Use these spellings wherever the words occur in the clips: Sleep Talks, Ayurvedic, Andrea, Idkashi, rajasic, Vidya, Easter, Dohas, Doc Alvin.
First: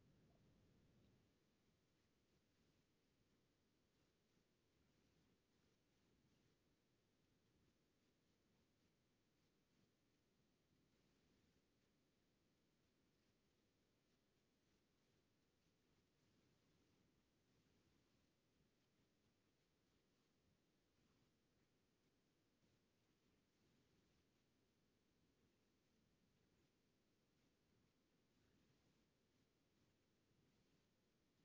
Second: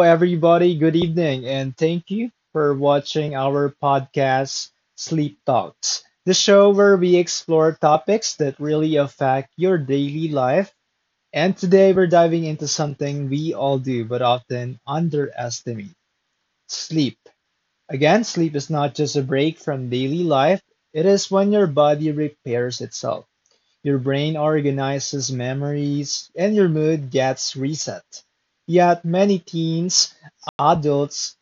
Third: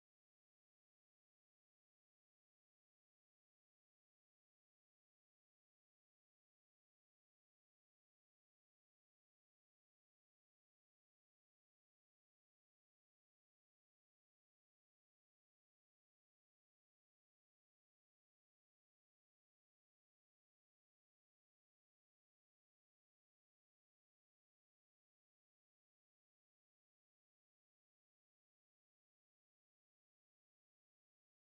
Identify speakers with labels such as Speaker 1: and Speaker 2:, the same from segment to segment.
Speaker 1: everybody. Good evening, and thank you for watching our podcast, Sleep Talks, the show where we explore topics that really affect your daily life. And today we're diving into something we all do but often underestimate sleep. Again, sleep is not just a break from daily life, it is when your body repairs itself. Your brain organizes memories and your mood gets reset. Yet many teens, adults,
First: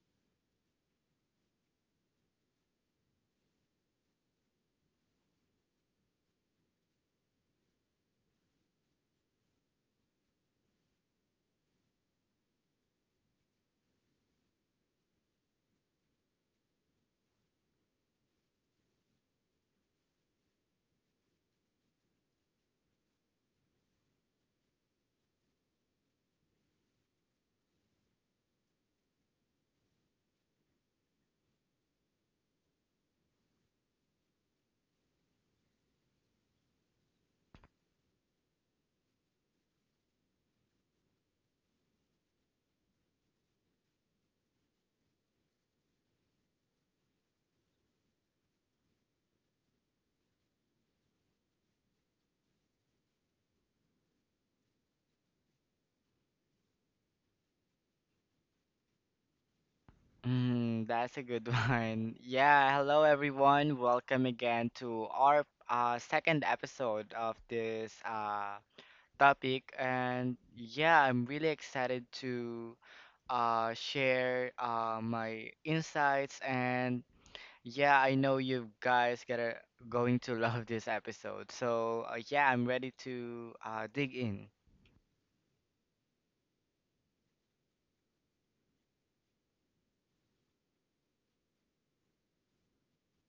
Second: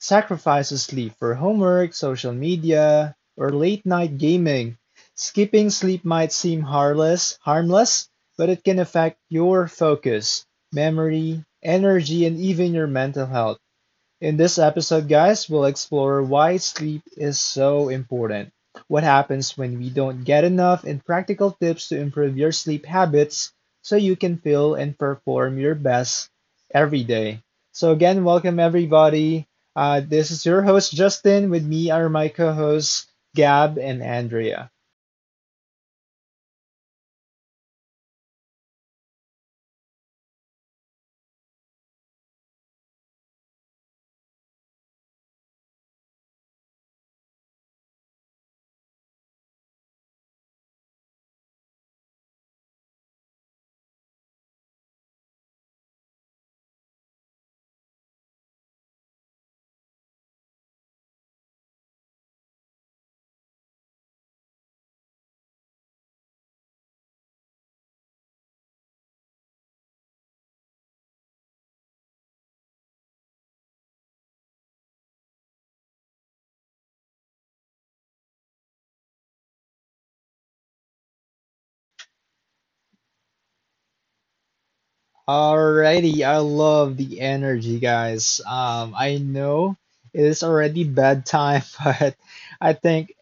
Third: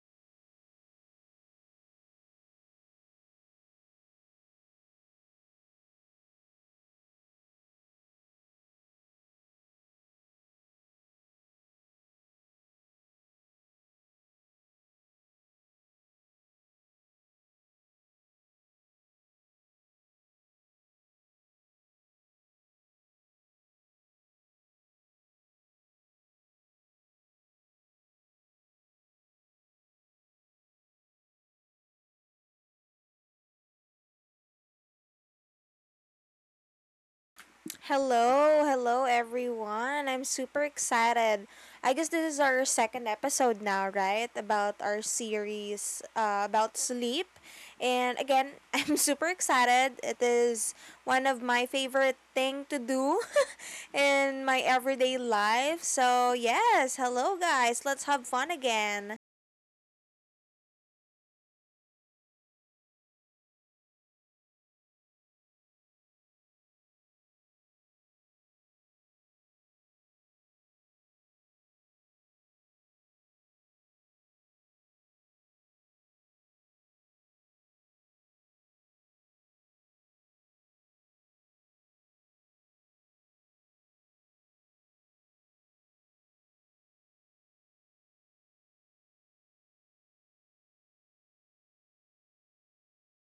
Speaker 1: sacrifice sleep for homework, social media, or late night gaming. Skipping sleep might seem harmless, but it can affect your focus, memory, energy, and even your mental health. In this episode, guys, we'll explore why sleep is so important, what happens when we don't get enough, and practical tips to improve your sleep habits so you can feel and perform your best every day. So, again, welcome everybody. This is your host, Justin. With me are my co hosts, Gab and Andrea.
Speaker 2: Hello, hello everyone. I'm super excited. I guess this is our second episode now, right? About our series about sleep. And again, I'm super excited. It is one of my favorite thing to do in my everyday life. So, yes, hello guys. Let's have fun again.
Speaker 3: Mm, that's a good one. Yeah, hello everyone. Welcome again to our second episode of this topic. And yeah, I'm really excited to share my insights. And yeah, I know you guys gotta going to love this episode. So yeah, I'm ready to dig in.
Speaker 1: Alrighty, I love the energy, guys. I know it is already bedtime, but I think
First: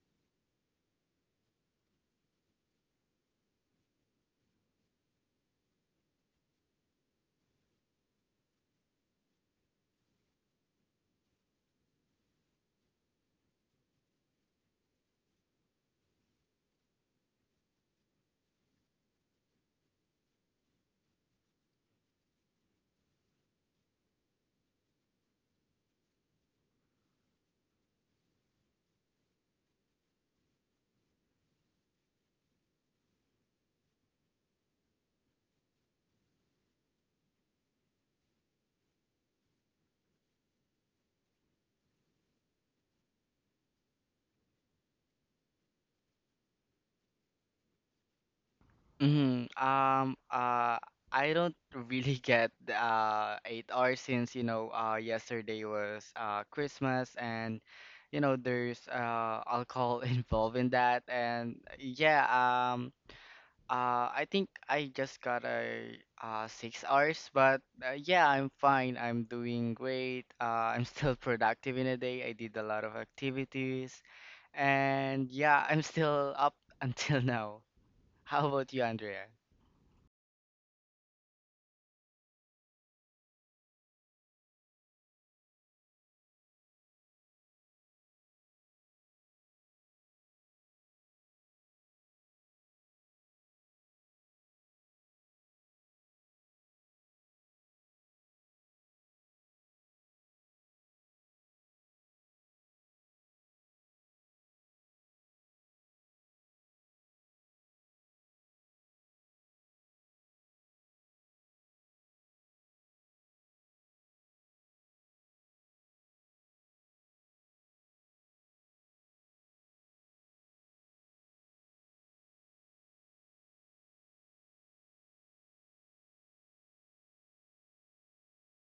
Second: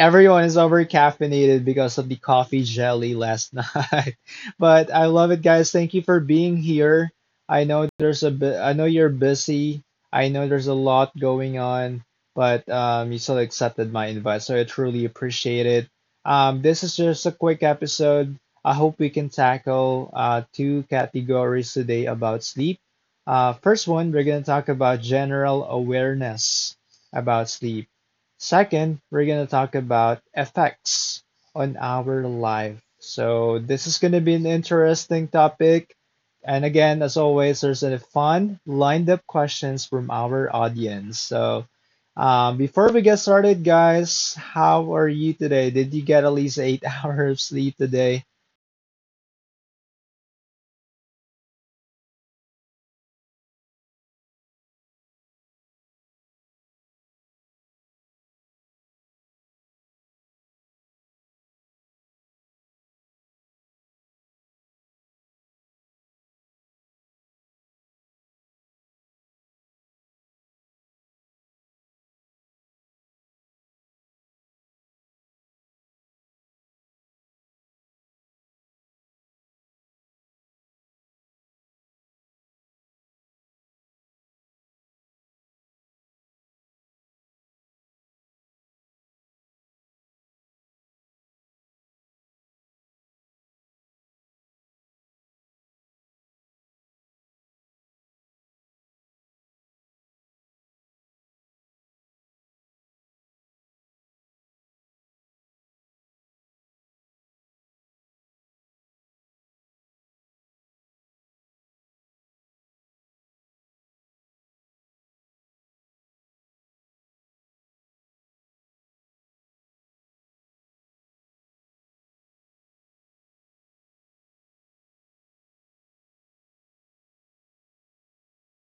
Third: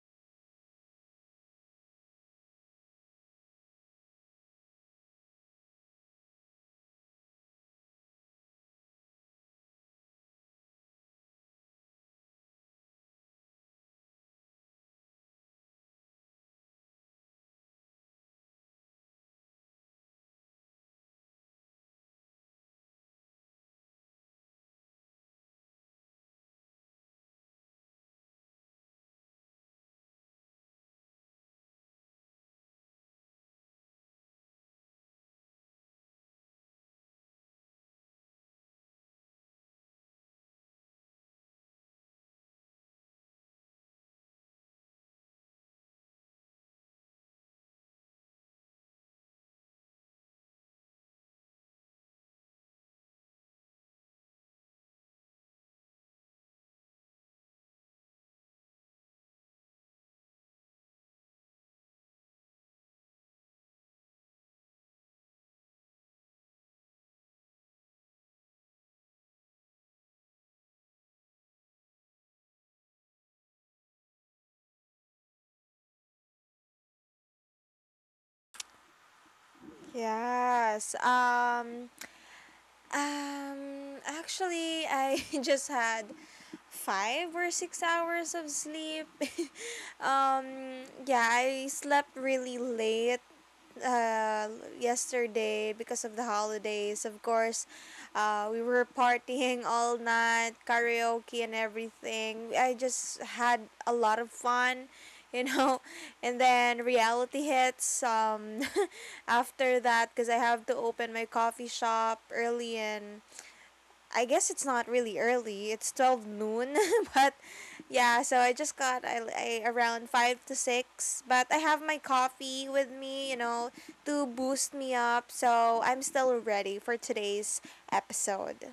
Speaker 1: everyone is over caffeinated because of the coffee jelly last night. But I love it, guys. Thank you for being here. I know there's a bit, I know you're busy. I know there's a lot going on, but you still accepted my invite, so I truly appreciate it. This is just a quick episode. I hope we can tackle two categories today about sleep. First one, we're going to talk about general awareness about sleep. Second, we're going to talk about effects on our life. So, this is going to be an interesting topic. And again, as always, there's a fun lined up questions from our audience. So, before we get started, guys, how are you today? Did you get at least eight hours of sleep today?
Speaker 3: Mhm. I don't really get the 8 hours, since you know yesterday was Christmas and you know there's alcohol involved in that. And yeah, I think I just got a 6 hours. But yeah, I'm fine, I'm doing great. I'm still productive in a day. I did a lot of activities and yeah, I'm still up until now. How about you, Andrea?
Speaker 2: Yes. Actually, I just had 5 or 6 hours of sleep. Yeah, I slept really late uh, yesterday because of the holidays. Of course, we were partying all night, karaoke and everything. I just had a lot of fun, you know. And then reality hits after that because I have to open my coffee shop early and I guess it's not really early. It's 12 noon, but yeah, so I just got I around 5 to 6, but I have my coffee with me, to boost me up. So, I'm still ready for today's episode.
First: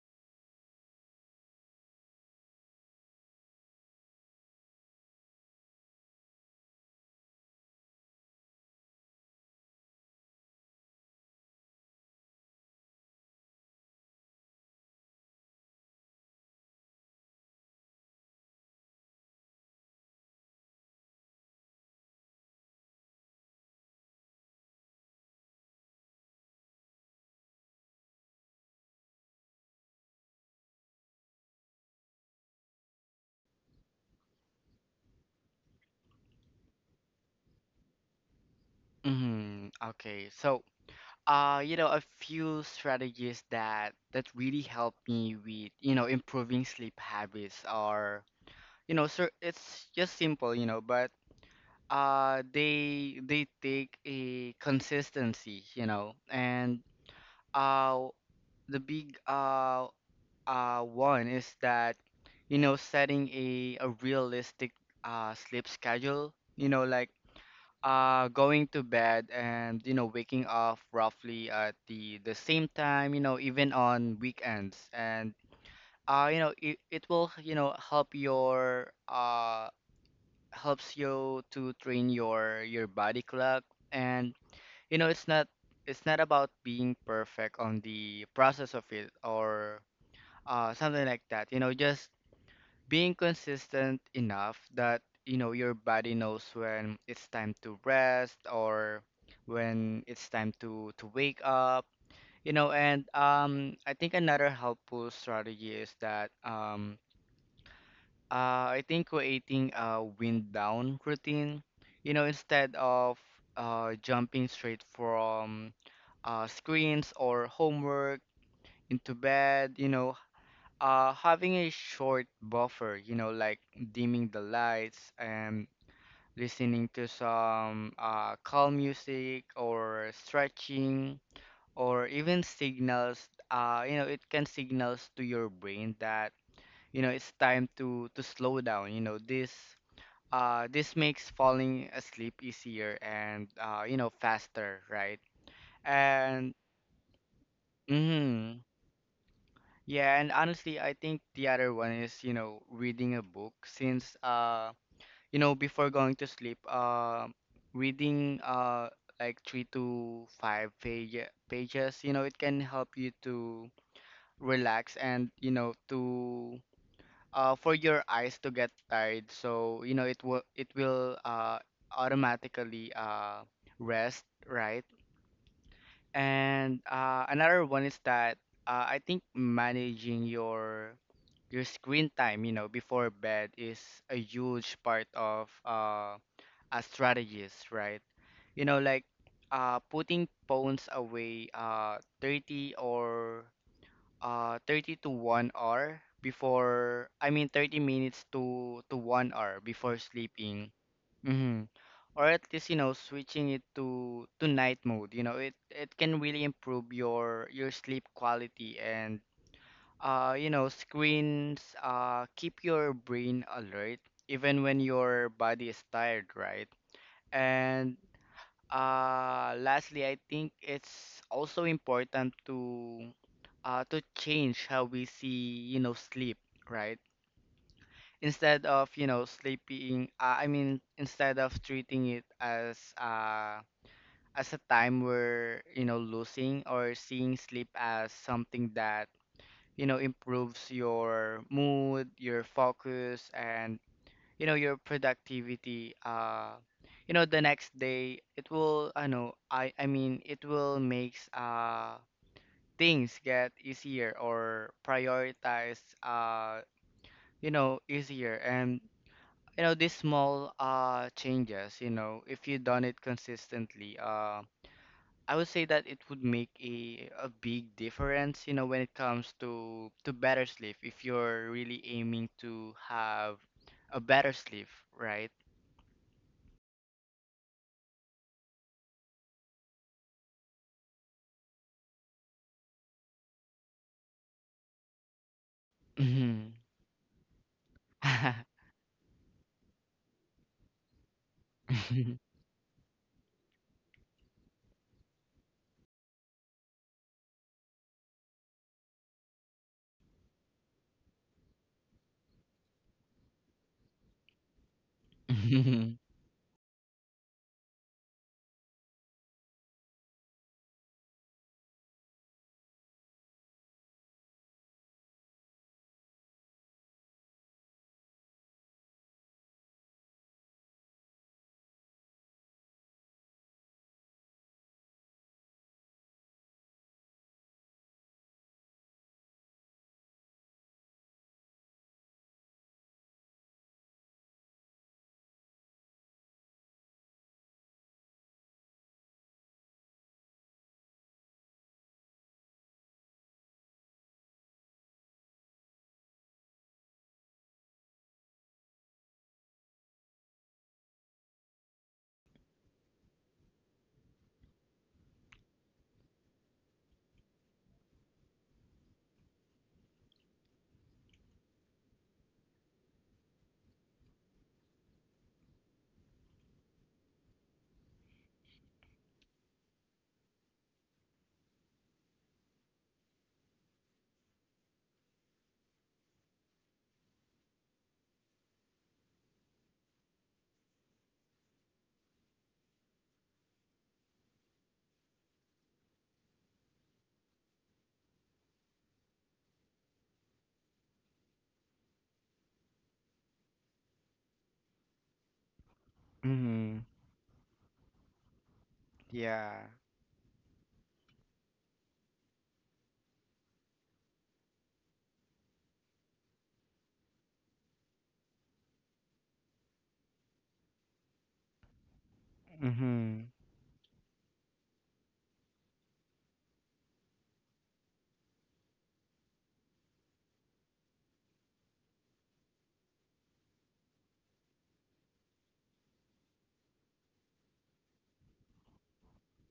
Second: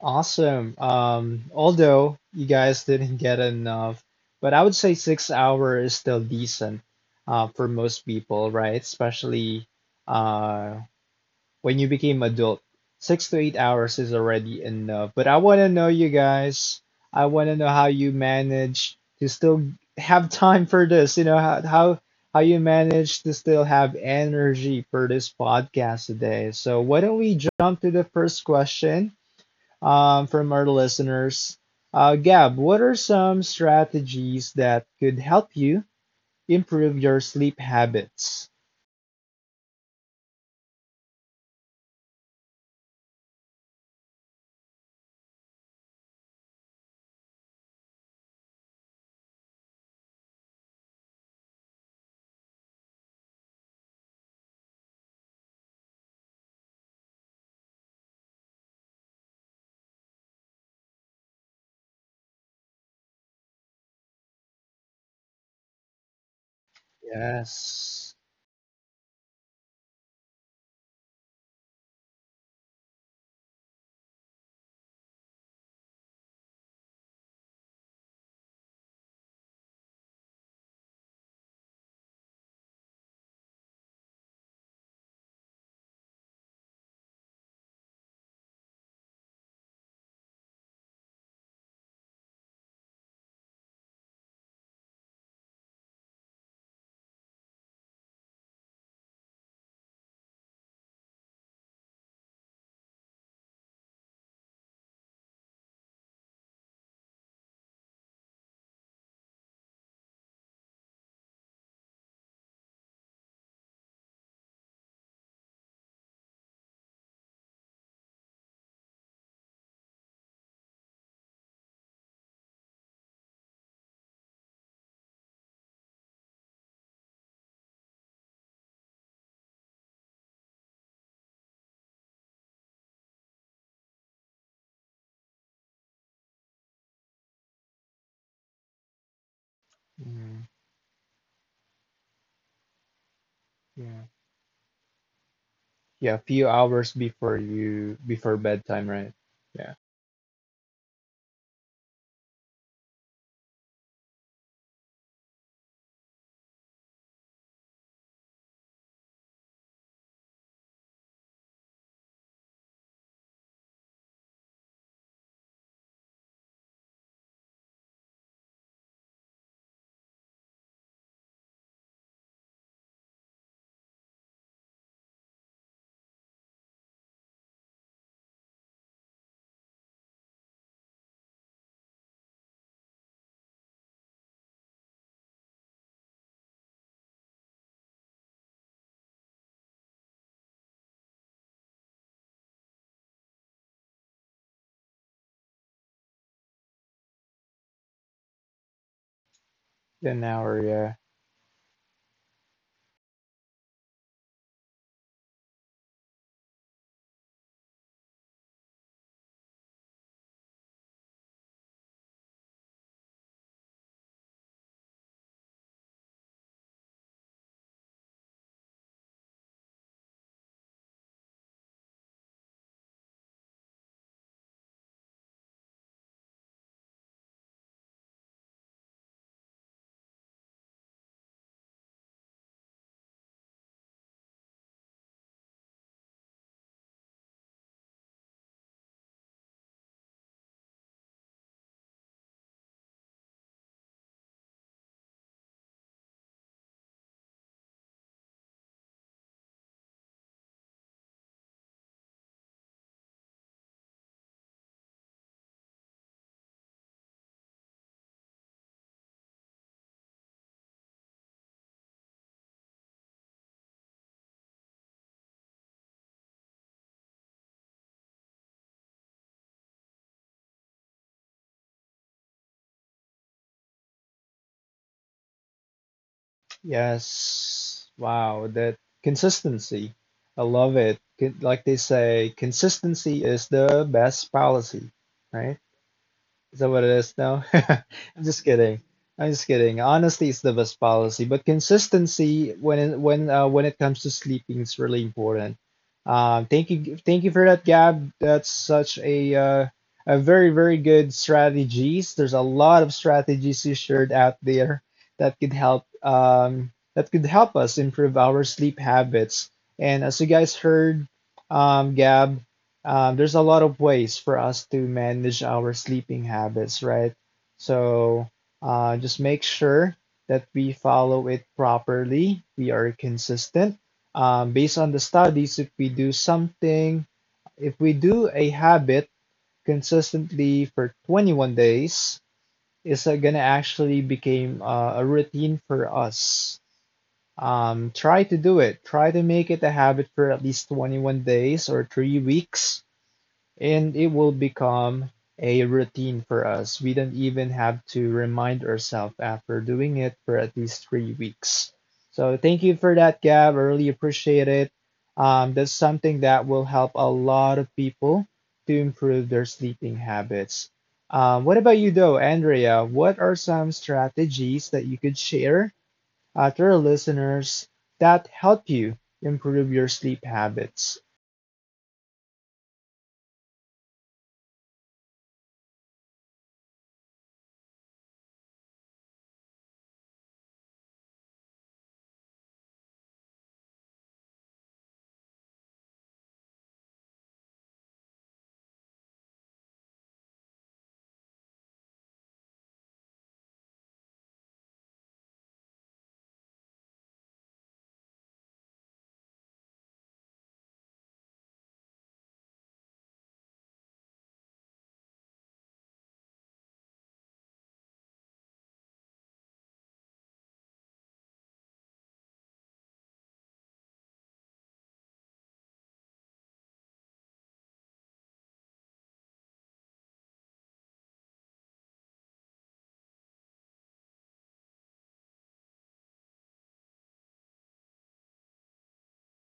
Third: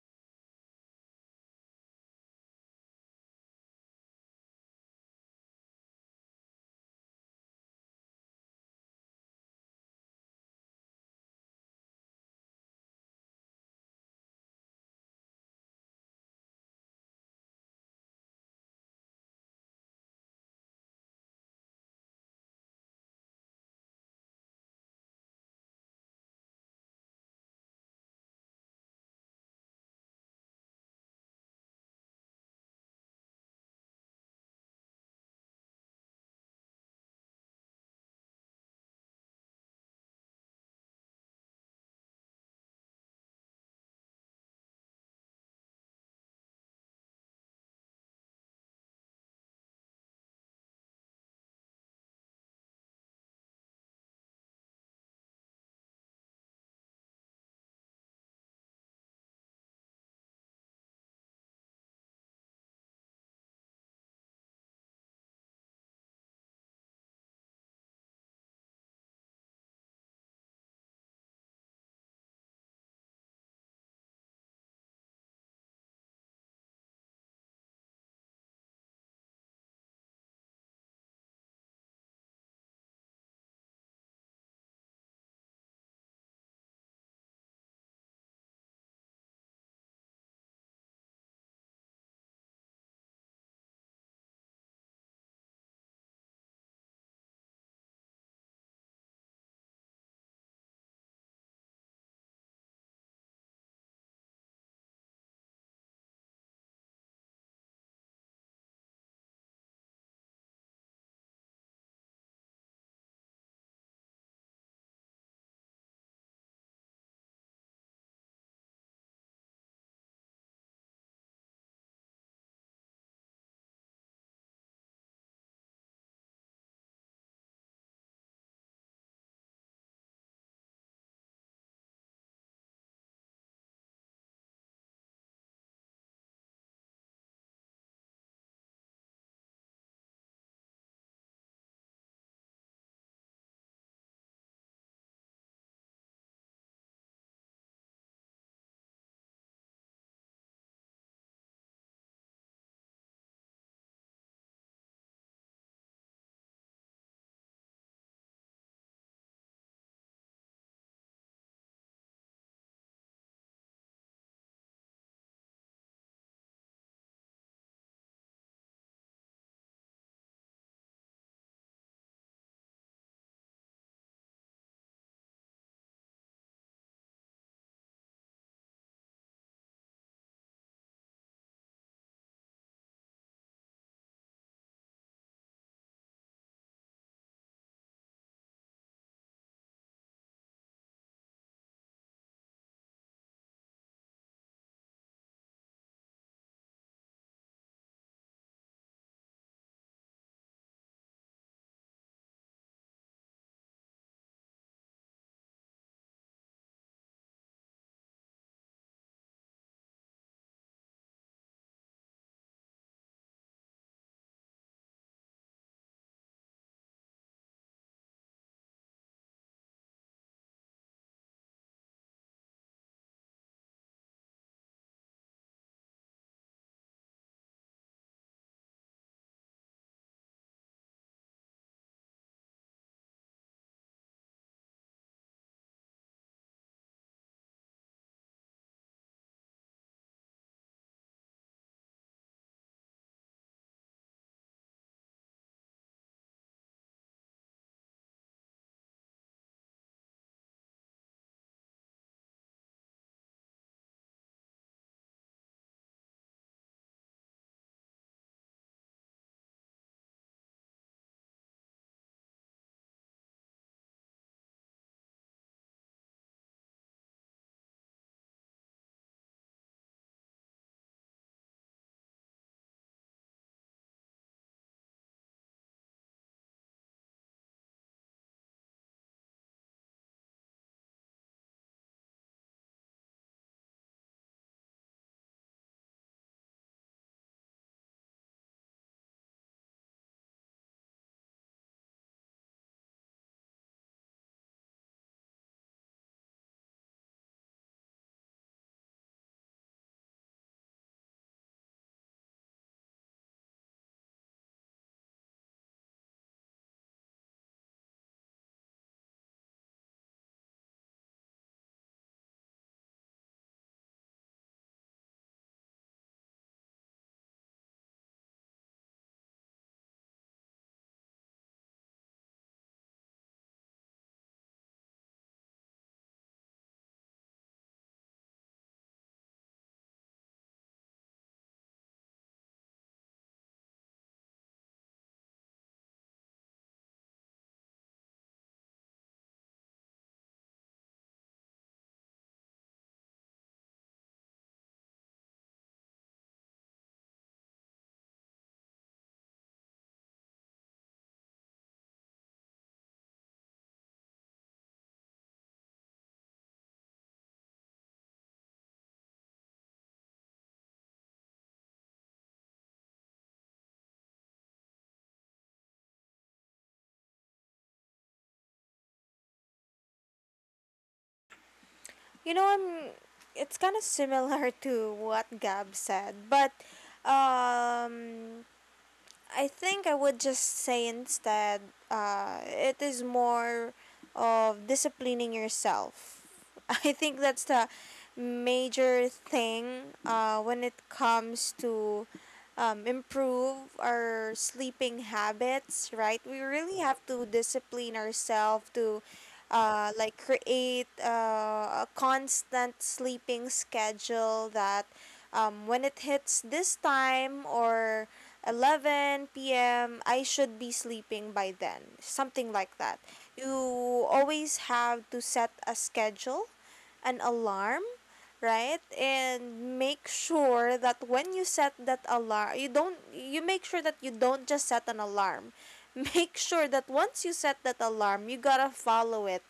Speaker 1: Awesome. Although you guys didn't get enough, but I would say 6 hour is still decent for most people, right? Especially uh, when you became adult. 6 to 8 hours is already enough. But I want to know you guys. I want to know how you manage to still have time for this. You know how you manage to still have energy for this podcast today. So why don't we jump to the first question? From our listeners. Gab, what are some strategies that could help you improve your sleep habits?
Speaker 3: Hmm. Okay. So, you know, a few strategies that really help me with, you know, improving sleep habits are, you know, so it's just simple, you know, but they take a consistency, you know. And uh, the big one is that, you know, setting a realistic sleep schedule, you know, like
Speaker 1: Yes.
Speaker 3: going to bed and you know waking up roughly at the same time, you know, even on weekends. And you know it will, you know, help your helps you to train your body clock. And you know it's not, it's not about being perfect on the process of it, or something like that. You know, just being consistent enough that, you know, your body knows when it's time to rest or when it's time to wake up, you know. And I think another helpful strategy is that, I think, creating a wind down routine, you know, instead of jumping straight from screens or homework into bed, you know, having a short buffer, you know, like dimming the lights and listening to some calm music or stretching, or even signals, you know, it can signals to your brain that, you know, it's time to slow down. You know, this
Speaker 1: Mm,
Speaker 3: this makes falling asleep easier and, you
Speaker 1: yeah.
Speaker 3: know, faster, right?
Speaker 1: Yeah, a few
Speaker 3: And
Speaker 1: hours before you before
Speaker 3: mhm,
Speaker 1: bedtime, right? Yeah.
Speaker 3: yeah. And honestly, I think the other one is, you know, reading a book, since you know, before going to sleep, reading like three to five pages, you know, it can help you to relax and, you know, to for your eyes to get tired. So, you know, it will automatically rest, right? And another one is that I think managing your screen time, you know, before bed is a huge part of a strategist, right? You know, like putting phones away 30 or 30 to 1 hour before. I mean, 30 minutes to 1 hour before
Speaker 1: An hour,
Speaker 3: sleeping.
Speaker 1: yeah.
Speaker 3: Mm-hmm. Or at least, you know, switching it to night mode, you know, it can really improve your sleep quality. And you know, screens keep your brain alert even when your body is tired, right? And, lastly, I think it's also important to to change how we see, you know, sleep, right? Instead of, you know, sleeping, I mean, instead of treating it as as a time we're, you know, losing, or seeing sleep as something that, you know, improves your mood, your focus, and you know your productivity. You know, the next day it will, I know, I mean, it will makes things get easier, or prioritize you know easier. And you know these small changes, you know, if you done it consistently, I would say that it would make a big difference, you know, when it comes to better sleep if you're really aiming to have a better sleep, right?
Speaker 1: Yes. Wow, that consistency. I love it. Like they say, consistency is the best policy, right? Is that what it is now? I'm just kidding. I'm just kidding. Honestly, it's the best policy, but consistency when it comes to sleeping is really important. Thank you for that, Gab. That's such a very very good strategies. There's a lot of strategies you shared out there that could help
Speaker 3: Mhm.
Speaker 1: us improve our sleep habits. And as you guys heard, Gab, there's a lot of ways for us to manage our sleeping habits, right? So just make sure that we follow it properly. We are consistent. Based on the studies, if we do a habit consistently for 21 days, it's gonna actually become a routine for us. Try to do it. Try to make it a habit for at least 21 days or 3 weeks and it will become a routine for us. We don't even have to remind ourselves after doing it for at least 3 weeks. So thank you for that, Gab. I really appreciate it. That's something that will help a lot of people to improve their sleeping habits. What about you, though, Andrea? What are some strategies that you could share to our listeners that help you improve your sleep habits?
Speaker 2: You know, I'm it's kind of similar to what Gab said, but um I think I would just say instead, it is more of disciplining yourself. I think that's the major thing when it comes to improve our sleeping habits, right? We really
Speaker 3: Mhm.
Speaker 2: have to discipline ourselves to
Speaker 3: Yeah.
Speaker 2: like create a constant sleeping schedule that, when it hits this time or 11 p.m., I should be sleeping by then. Something like that.
Speaker 3: Mhm.
Speaker 2: You always have to set a schedule, an alarm, right? And make sure that when you set that alarm, you don't, you make sure that you don't just set an alarm. Make sure that once you set that alarm, you got to follow it.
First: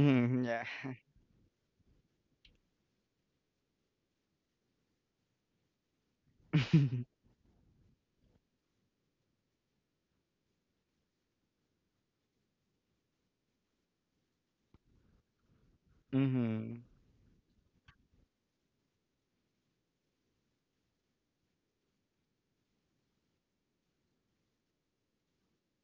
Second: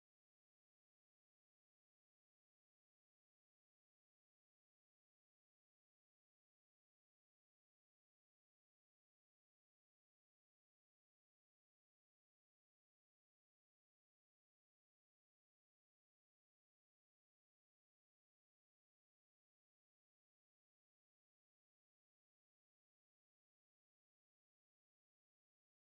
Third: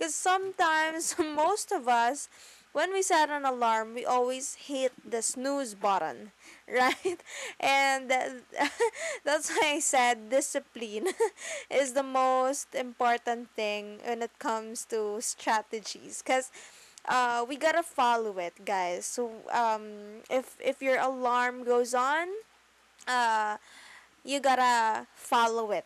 Speaker 2: Cuz
Speaker 3: Yeah.
Speaker 2: sometimes, most of us, when we set an alarm, we always hit the snooze button, right? And that's why I said discipline is the most important thing when it comes to strategies. Because
Speaker 3: Mhm.
Speaker 2: we gotta follow it, guys. So if your alarm goes on, uh you gotta follow it.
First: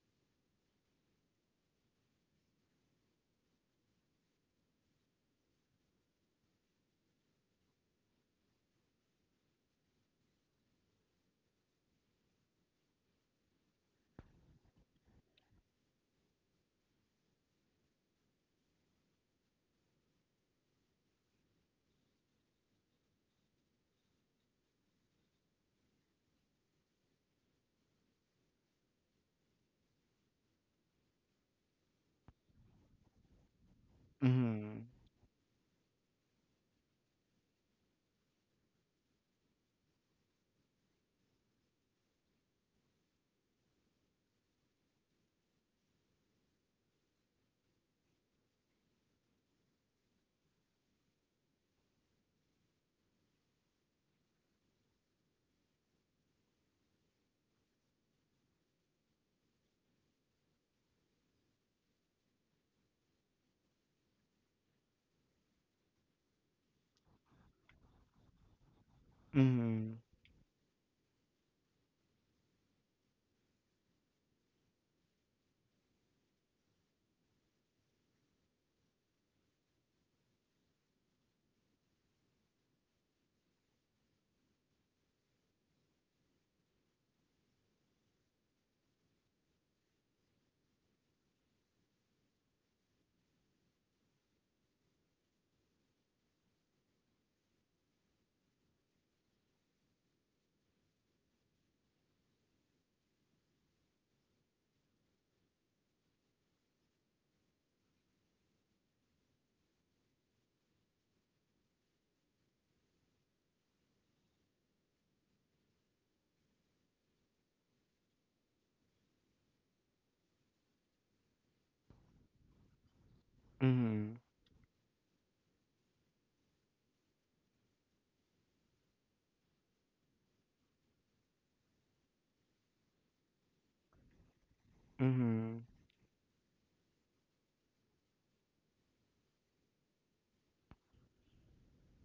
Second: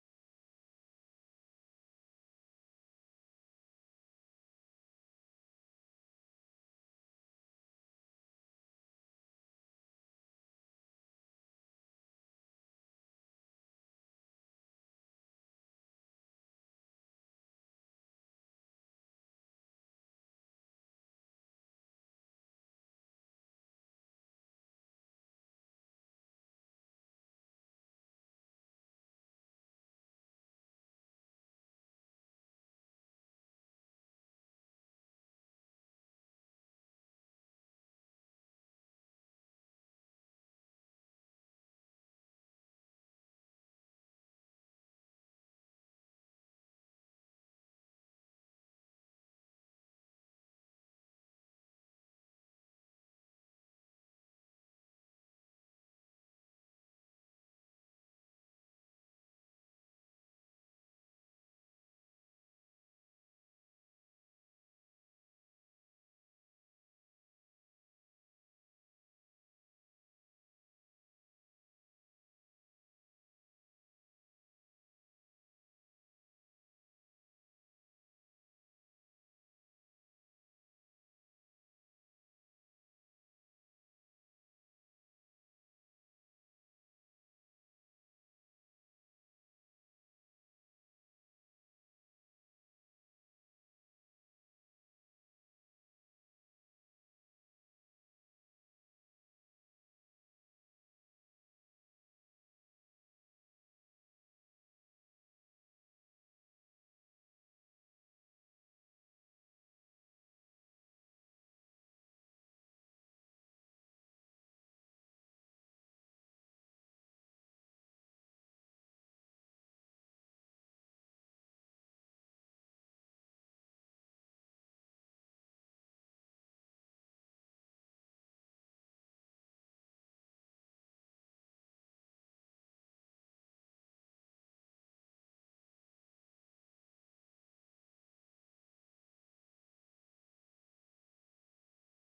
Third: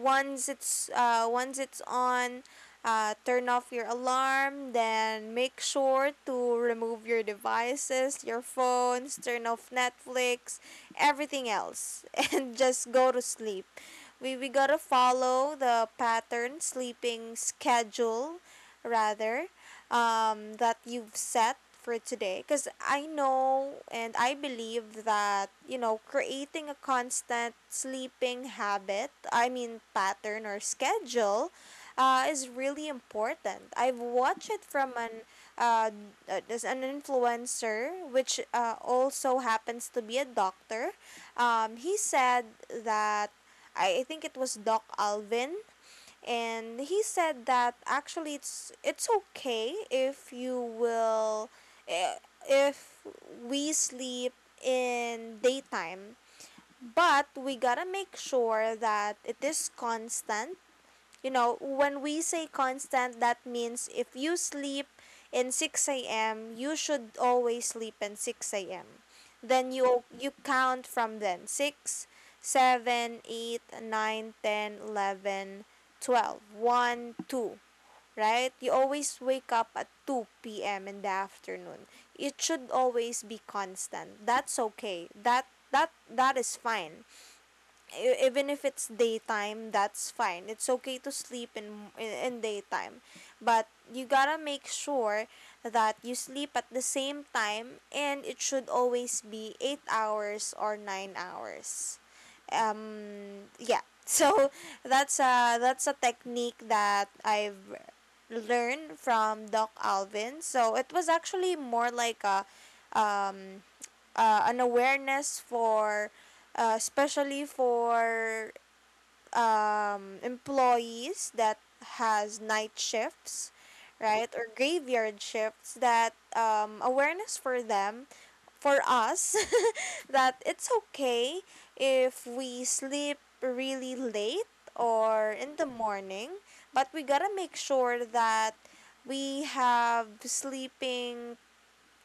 Speaker 2: Once it's on turn off your alarm, then make sure to remove your devices, your phones, turn off Netflix, everything else, and just go to sleep. We gotta follow the pattern sleeping schedule, rather that you've set for today. Because I know and I believe that, you know, creating a constant sleeping habit, I mean, pattern or schedule, is really important. I've watched it
Speaker 3: Mhm.
Speaker 2: from an, uh, there's an influencer, which, also happens to be a doctor. He said that I think it was Doc Alvin, and he said that actually it's, okay if eh, if we sleep in daytime, but we gotta make sure that it is constant. You know, when we say constant, that means if you sleep in 6 a.m., you should always sleep in 6 a.m. Then
Speaker 3: Mhm.
Speaker 2: you count from then six, seven, eight, nine, ten, 11, 12, one, 2, right? You always wake up at 2 p.m. in the afternoon. It should always be constant. That's okay. That is fine. Even if it's daytime, that's fine. It's okay to sleep in daytime, but you gotta make sure that you sleep at the same time, and it should always be 8 hours or nine hours. yeah. So that's a technique that I've learned from Doc Alvin. So it was actually more like a um an awareness for, especially for, employees that has night shifts,
Speaker 3: Mhm.
Speaker 2: right? Or graveyard shifts that awareness for them, for us. That it's okay if we sleep really late or in
Speaker 3: Mhm.
Speaker 2: the morning, but we gotta make sure that we have sleeping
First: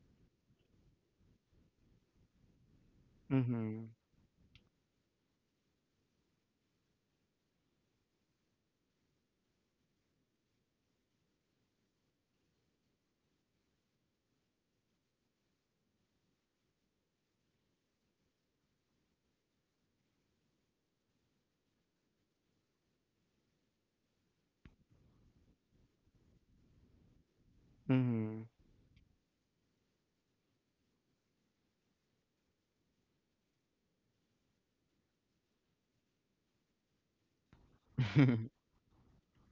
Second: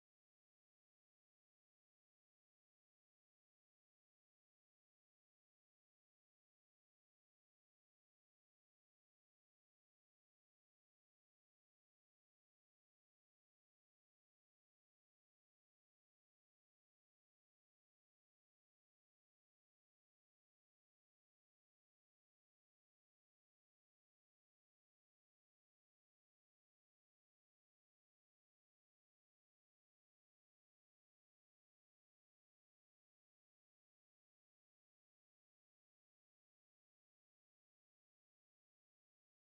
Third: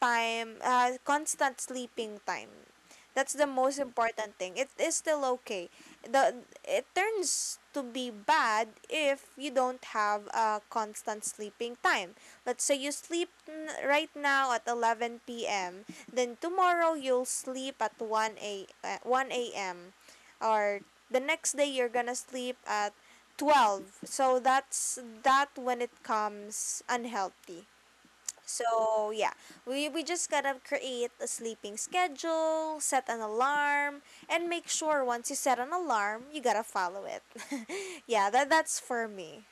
Speaker 2: time, constant sleeping time. That's the most
Speaker 3: Mhm.
Speaker 2: important thing. It is still okay. The it turns to be bad if you don't have a constant sleeping time. Let's say you sleep right now at 11 p.m. Then tomorrow you'll sleep at 1 a.m., or the next day you're gonna sleep at 12. So that's that when it comes unhealthy.
Speaker 3: Mhm.
Speaker 2: So yeah, we just gotta create a sleeping schedule, set an alarm, and make sure once you set an alarm, you gotta follow it. Yeah, that
Speaker 3: Mhm.
Speaker 2: that's for me.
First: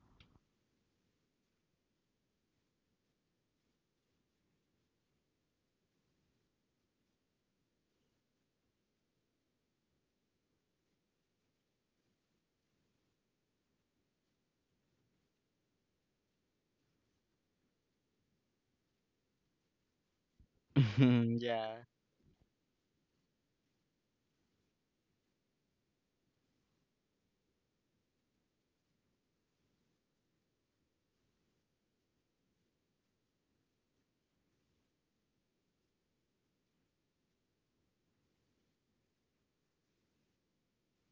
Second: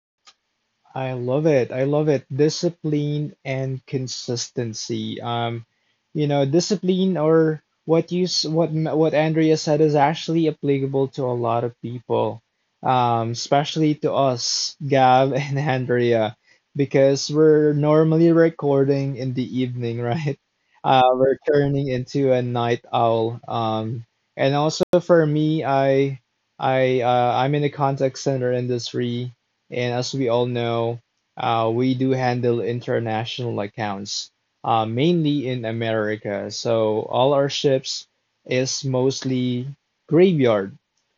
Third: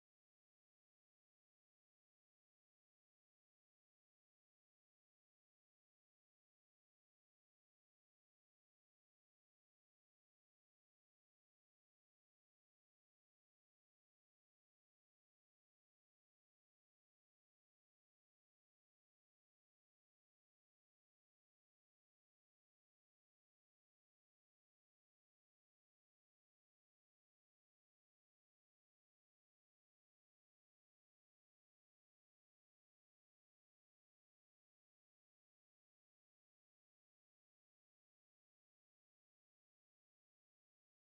Speaker 1: I love it. I love it. Discipline and consistency. You know, discipline or what you s- what M- what Andrea said is actually applicable to a lot of people, especially to us, Gav and Andrea, because we're normally recording in the evening, right?
Speaker 3: Mhm.
Speaker 1: We're
Speaker 3: Yeah.
Speaker 1: turning into a night owl. And also for me, I'm in the contact center industry and as we all know, we do handle international accounts, mainly in America. So all our ships is mostly graveyard.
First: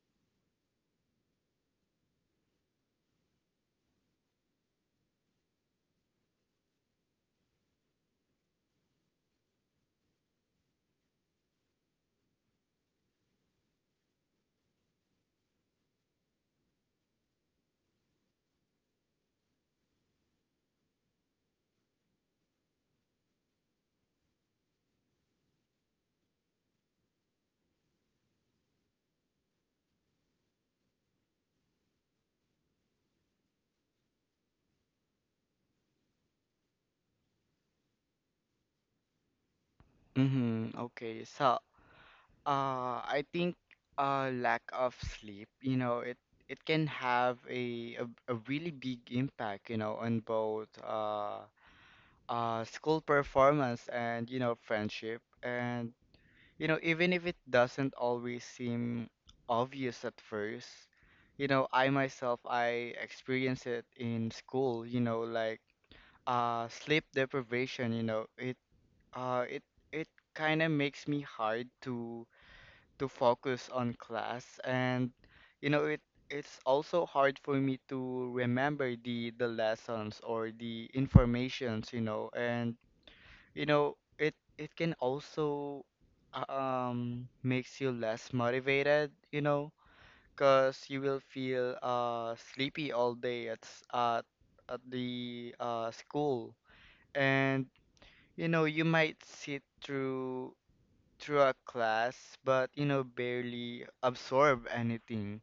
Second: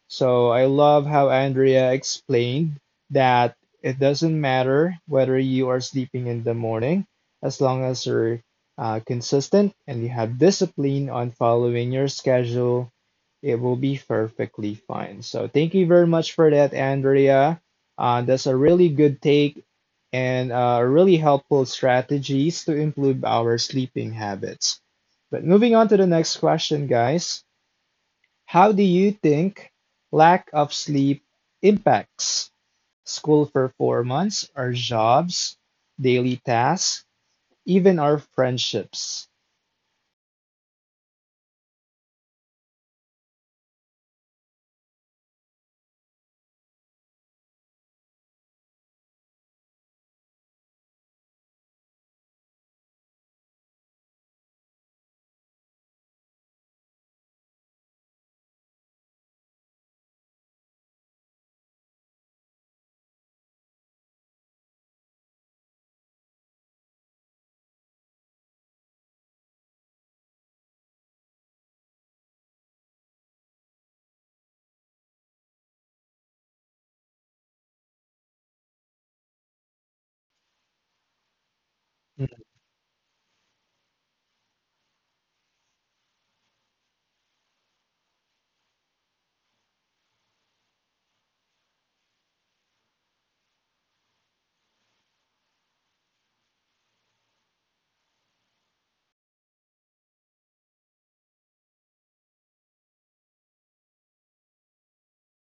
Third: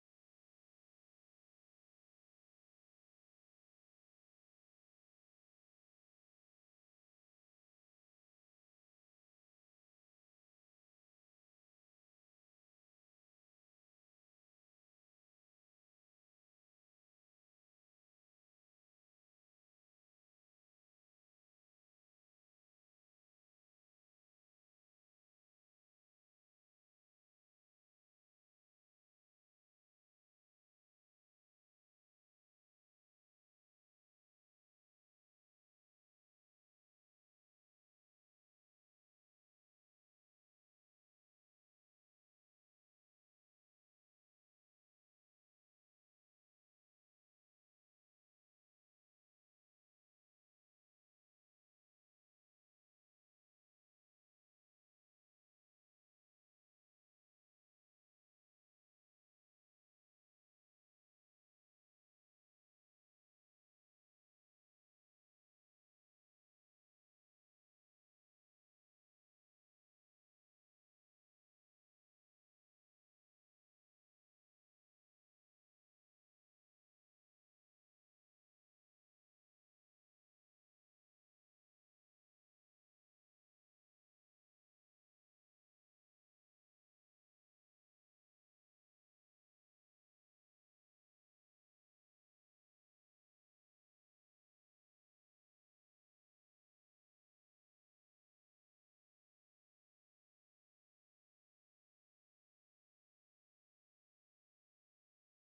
Speaker 1: So I love how Andrea explained that it doesn't matter whether you are sleeping in the morning, as long as you're consistent and you have discipline on following your schedule, it will be perfectly fine. So thank you very much for that, Andrea. That's a really good take and really helpful strategies to improve our sleeping habits. But moving on to the next question, guys. How do you think lack of sleep impacts school performance, our jobs, daily tasks, even our friendships?
Speaker 3: Mhm. Okay. So, I think lack of sleep, you know, it can have a really big impact, you know, on both school performance and, you know, friendship, and you know even if it doesn't always seem obvious at first. You know, I myself, I experience it in school, you know, like sleep deprivation, you know, it uh it it kind of makes me hard to focus on class. And you know it, it's also hard for me to remember the lessons or the informations, you know.
Speaker 1: Hmm.
Speaker 3: And you know, it can also makes you less motivated, you know, 'cause you will feel sleepy all day at the school. And you know, you might sit through a class but, you know, barely absorb anything,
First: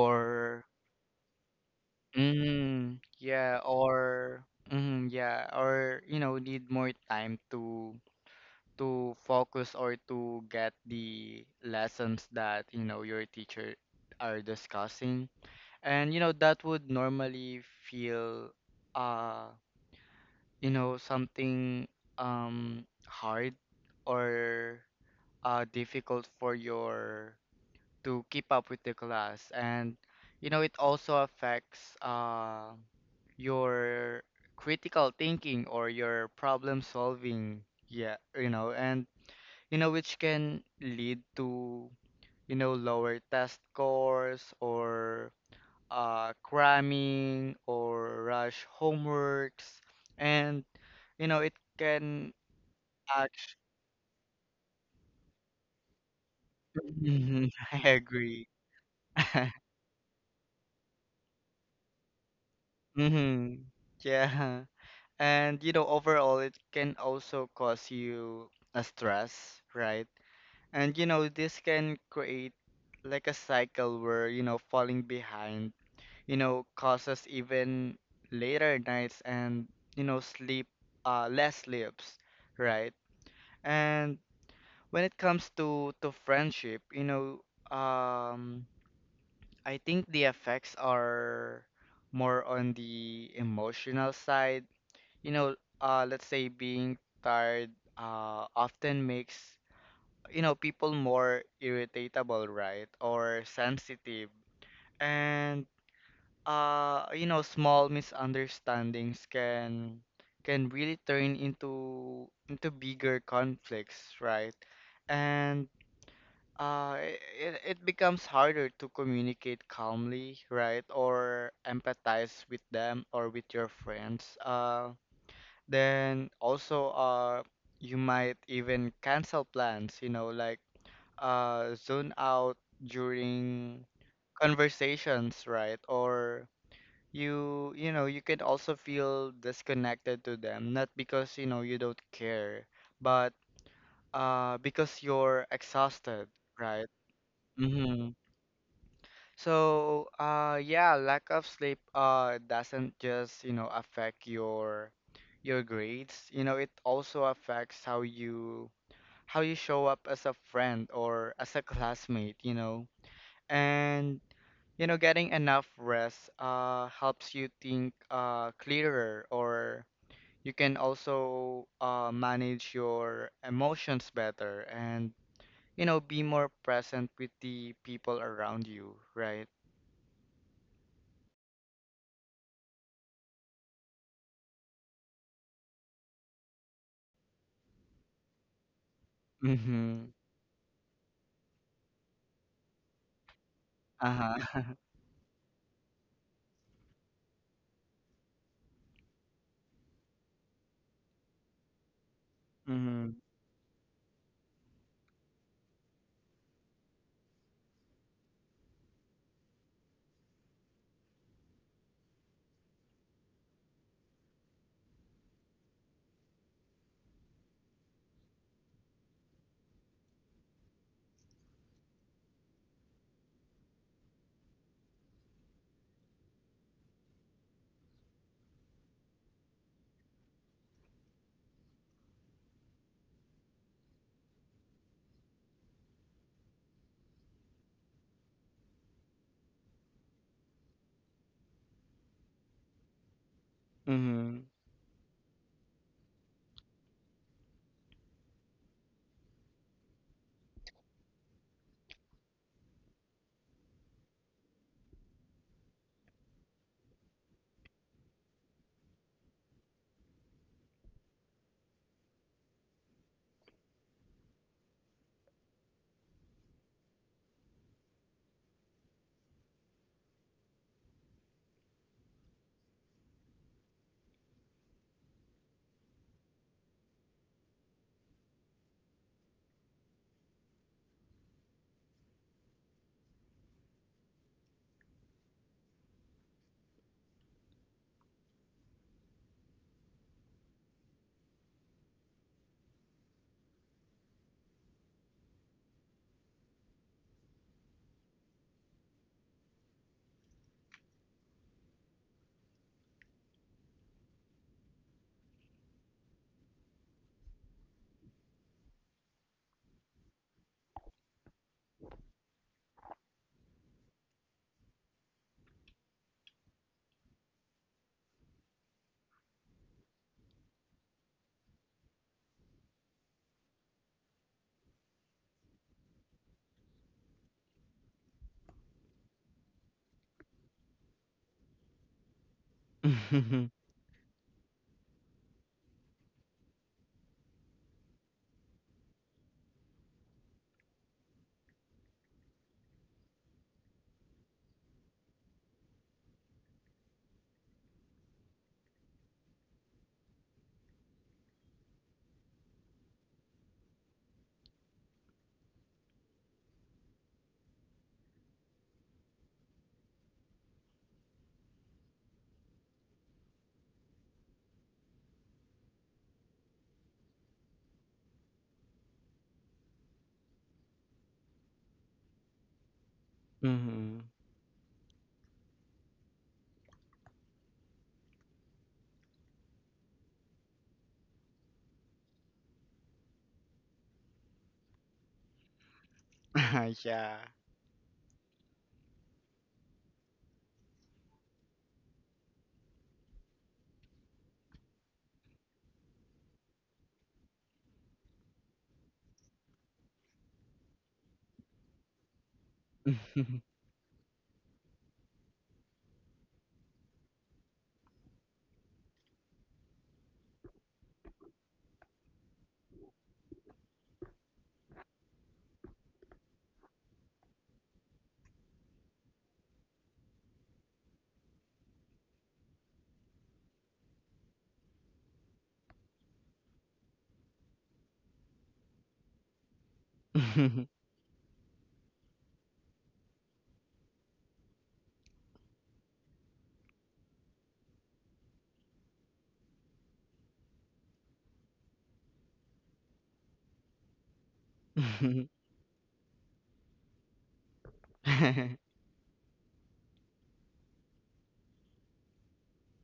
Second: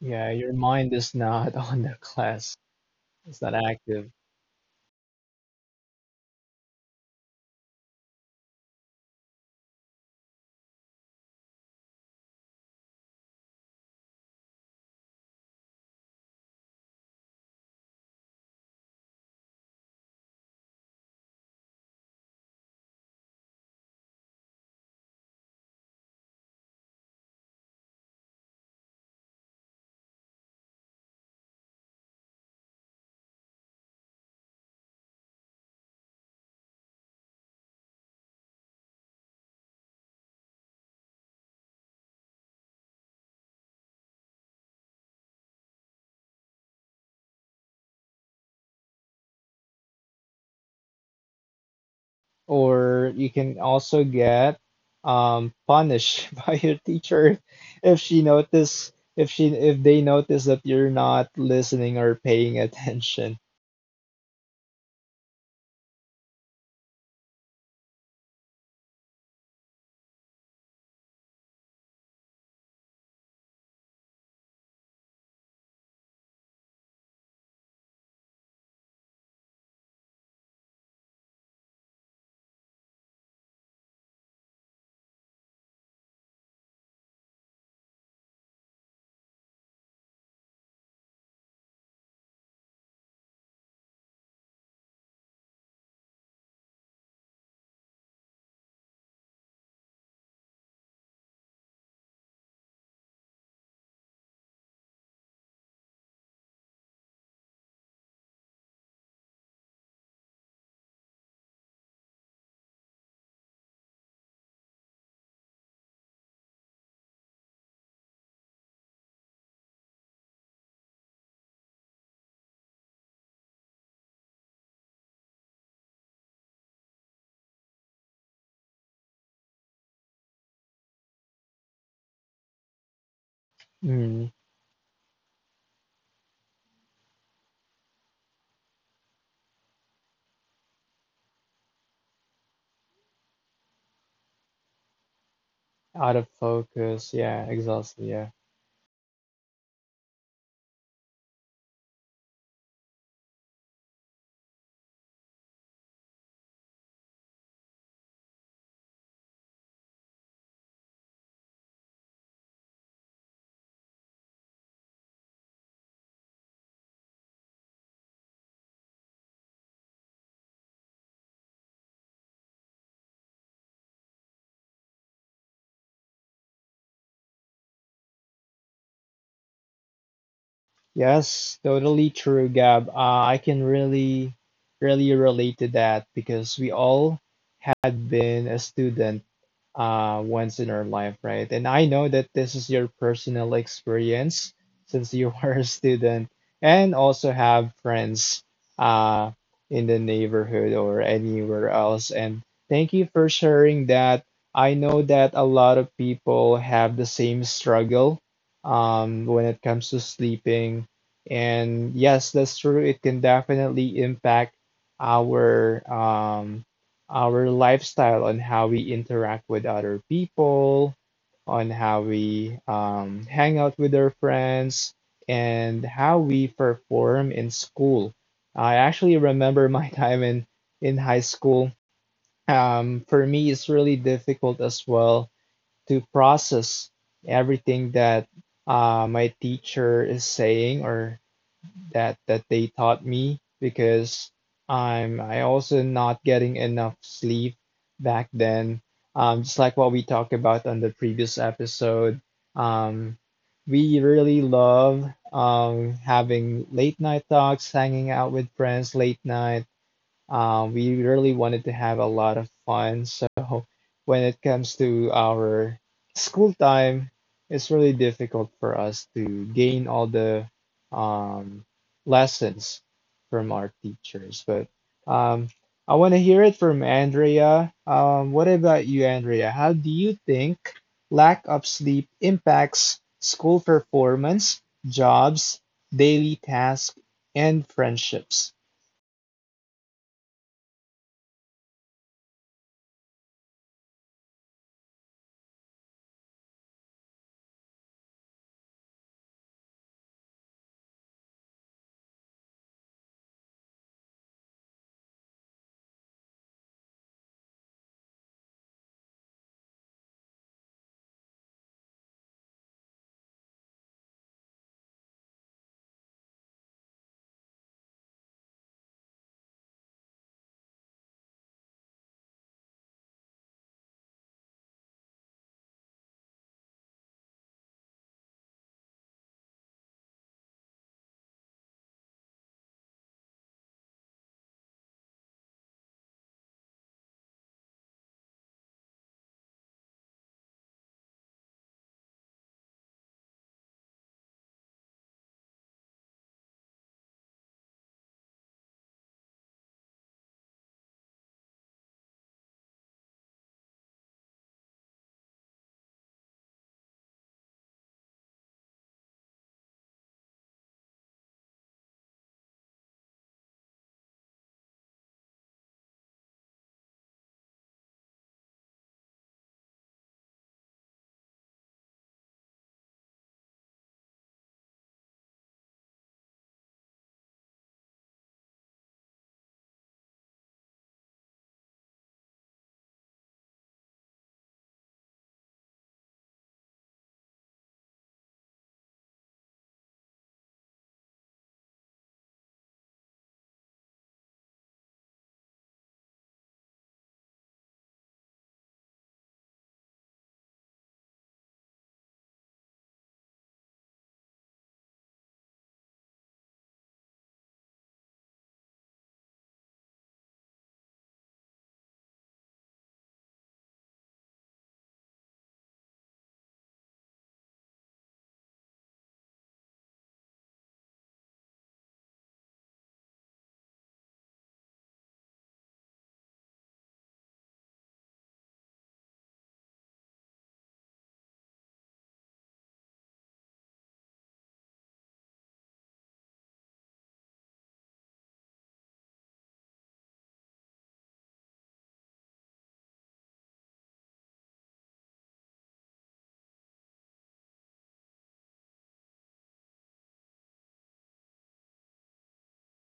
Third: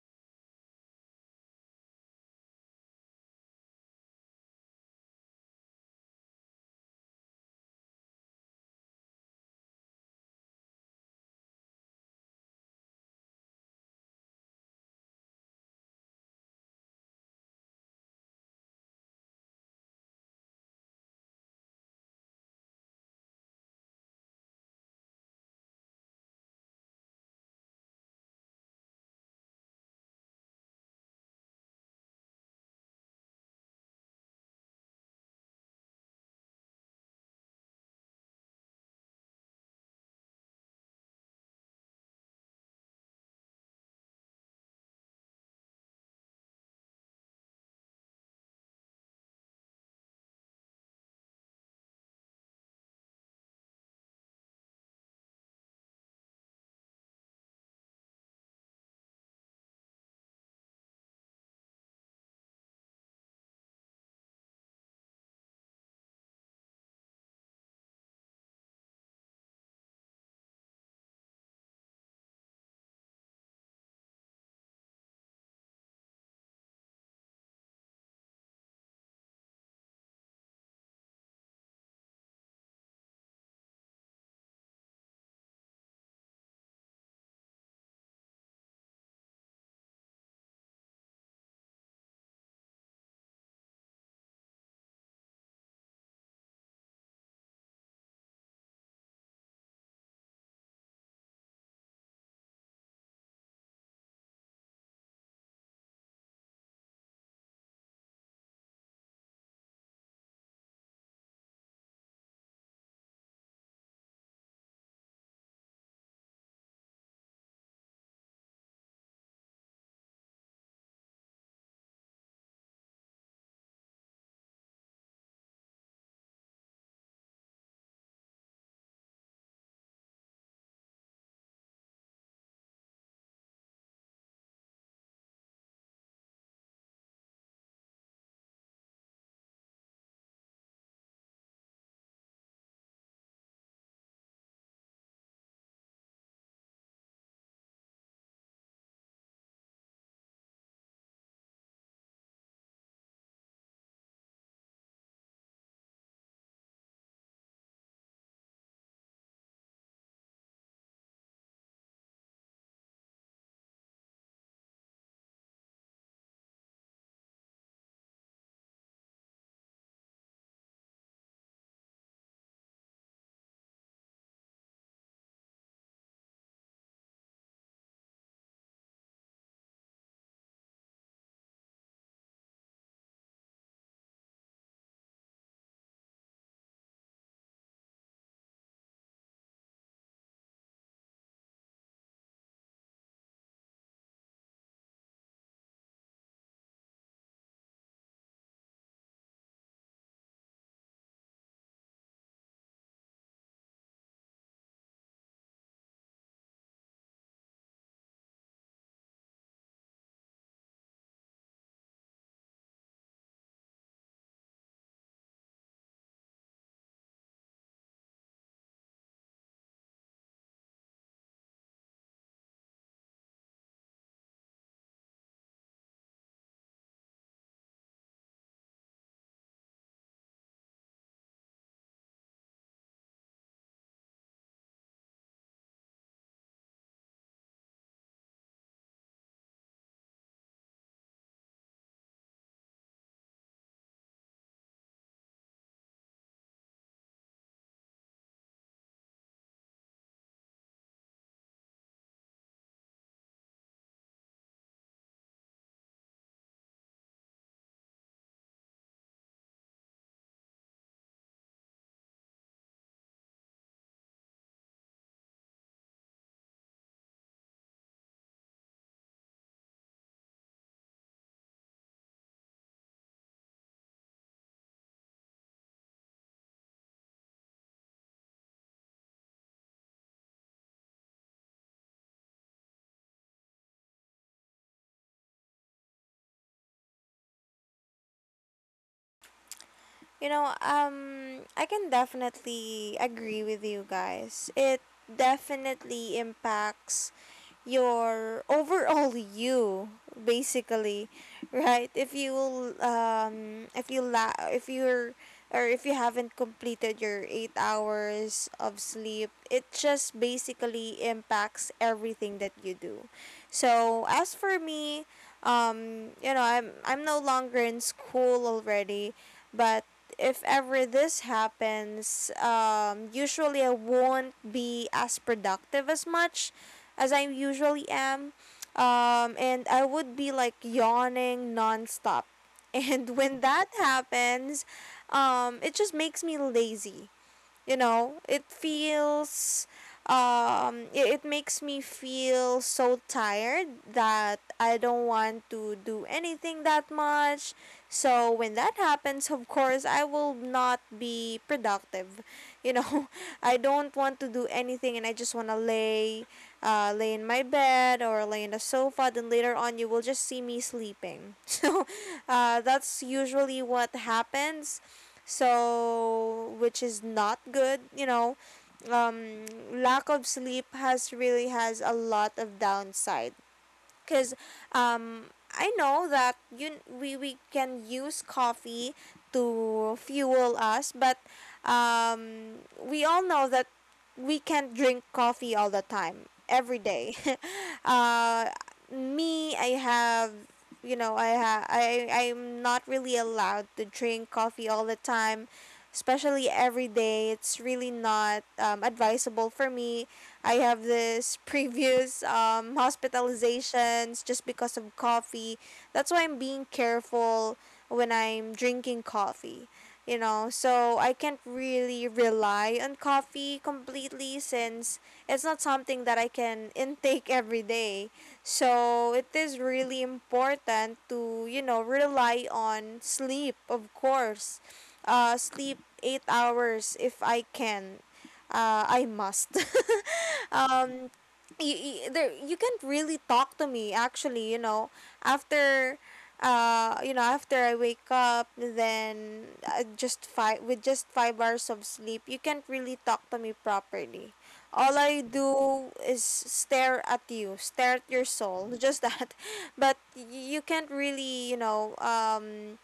Speaker 1: Yeah, your mind is not on the class. It's not
Speaker 3: yeah,
Speaker 1: active.
Speaker 3: or yeah, or you know need more time to focus or to get the lessons that, you know, your teacher are discussing. And you know that would normally feel uh you know something hard or difficult for your to keep up with the class. And you know it also affects your critical thinking or your problem solving, yeah, you know. And, you know, which can lead to, you know, lower test scores or cramming or rush homeworks. And, you know, it can
Speaker 1: Or you
Speaker 3: actually,
Speaker 1: can also get punished by your teacher
Speaker 3: I
Speaker 1: if she
Speaker 3: agree.
Speaker 1: notice if she if they notice that you're not listening or paying attention.
Speaker 3: Hmm. Yeah. And, you know, overall, it can also cause you a stress, right? And, you know, this can create like a cycle where, you know, falling behind, you know, causes even later nights and, you know, sleep, less sleeps, right? And when it comes to friendship, you know, um, I think the effects are more on the emotional side. You know, let's say being tired, often makes, you know, people more irritable, right, or sensitive. And you know small misunderstandings can really turn into bigger conflicts, right. And it, it becomes harder to communicate calmly, right, or empathize with them or with your friends. Then also, you might even cancel plans, you know, like zone out during
Speaker 1: Mm,
Speaker 3: conversations, right, or you know, you could also feel disconnected to them, not because, you know, you don't care, but because you're
Speaker 1: out
Speaker 3: exhausted,
Speaker 1: of
Speaker 3: right.
Speaker 1: focus, yeah, exhausted,
Speaker 3: Mm-hmm.
Speaker 1: yeah.
Speaker 3: So yeah, lack of sleep doesn't just, you know, affect your grades. You know it also affects how you show up as a friend or as a classmate, you know. And you know getting enough rest helps you think clearer, or you can also manage your emotions better and, you know, be more present with the people around you, right.
Speaker 1: Yes, totally true, Gab. I can really relate to that because we all had been a student
Speaker 3: Mm-hmm.
Speaker 1: once in our life, right? And I know that this is your personal
Speaker 3: Uh-huh.
Speaker 1: experience since you are a student and also have friends uh, in the neighborhood or anywhere else. And thank you
Speaker 3: Mm-hmm.
Speaker 1: for sharing that. I know that a lot of people have the same struggle when it comes to sleeping. And yes, that's true. It can definitely impact our um, our lifestyle on how we interact with other people, on how we hang out with our friends, and how we perform in school. I actually remember my time in high school. For me, it's really difficult as well to process everything that my teacher is saying or that they taught me because
Speaker 3: Mm-hmm.
Speaker 1: I also not getting enough sleep back then. Just like what we talked about on the previous episode, um, we really love having late night talks, hanging out with friends late night we really wanted to have a lot of fun. So when it comes to our school time, it's really difficult for us to gain all the um, lessons from our teachers. But um, I want to hear it from Andrea. What about you, Andrea? How do you think lack of sleep impacts school performance, jobs, daily tasks, and friendships?
Speaker 2: You know, I can definitely agree with you guys. It definitely impacts your overall you, basically, right? If you, if you if you're or if you haven't completed your 8 hours of sleep, it just basically impacts everything that you do. So as for me, you know, I'm no longer in school already. But if ever this happens, usually I won't be as productive as much as I usually am. And I would be like yawning nonstop. And when
Speaker 3: Mm-hmm.
Speaker 2: that happens, it just makes me lazy. You know, it feels, it, makes me feel so tired that I don't want to do anything that much. So when that happens, of course, I will not be productive you know I don't want to do anything, and I just want to lay in my bed or lay in the sofa. Then later on you will just see me sleeping. So, that's usually what happens. So which is not good. Um Lack of sleep has really has a lot of downside.
Speaker 3: Mm-hmm.
Speaker 2: Because, I know that, you we, can use coffee to fuel us. But, we all know that we can't drink coffee all the time, every day.
Speaker 3: Yeah.
Speaker 2: uh, me, I have you know I ha- I I'm not really allowed to drink coffee all the time, especially every day. It's really not, advisable for me. I have this previous, hospitalizations just because of coffee. That's why I'm being careful when I'm drinking coffee. You know, so I can't really rely on coffee completely since it's not something that I can intake every day. So it is really important to, you know, rely on sleep, of course. Sleep 8 hours if I can. I must.
Speaker 3: Mm-hmm.
Speaker 2: um you, you can't really talk to me actually. You know, after, you know, after I wake up, then, just five, with just 5 hours of sleep, you can't really talk to me properly. All I do is stare at you, stare at your soul, just that. But you can't really,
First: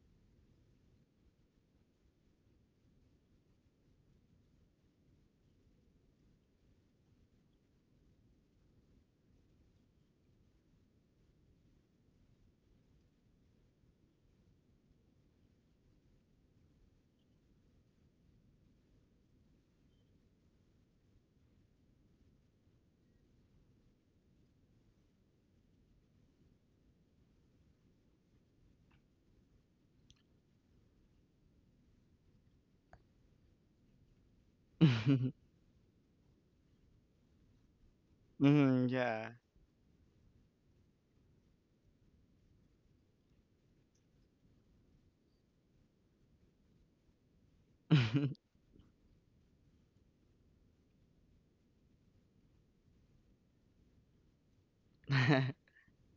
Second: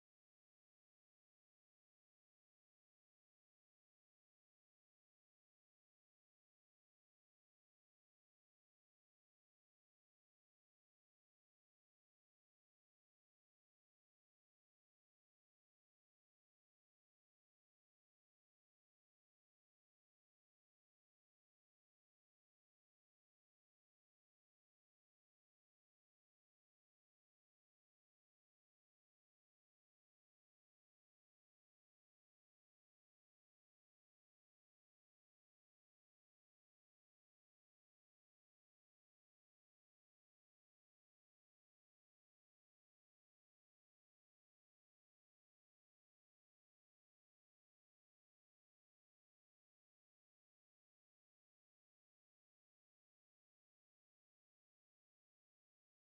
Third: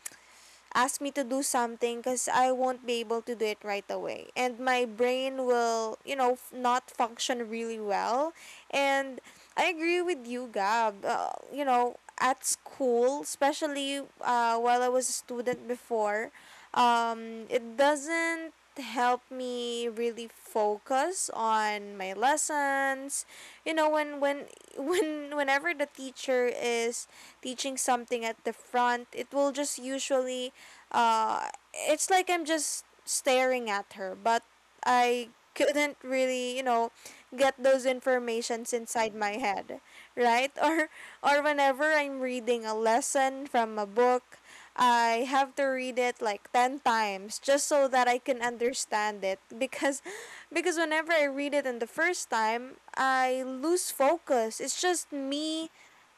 Speaker 2: ask me to do something because I won't be able to do it right away. And my brain will, you know, not function really well. And I agree with you, Gab. You know, at school, especially, while I was a student before, it doesn't help me really focus on my lessons. You know, when, whenever the teacher is teaching something at the front, it will just usually, uh, it's like I'm just staring at her, but I couldn't really, you know, get those informations
Speaker 3: Mm-hmm.
Speaker 2: inside
Speaker 3: Yeah.
Speaker 2: my head, right? Or whenever I'm reading a lesson from a book, I have to read it like 10 times just so that I can understand it, because, whenever I read it in the first time, I lose focus. It's just me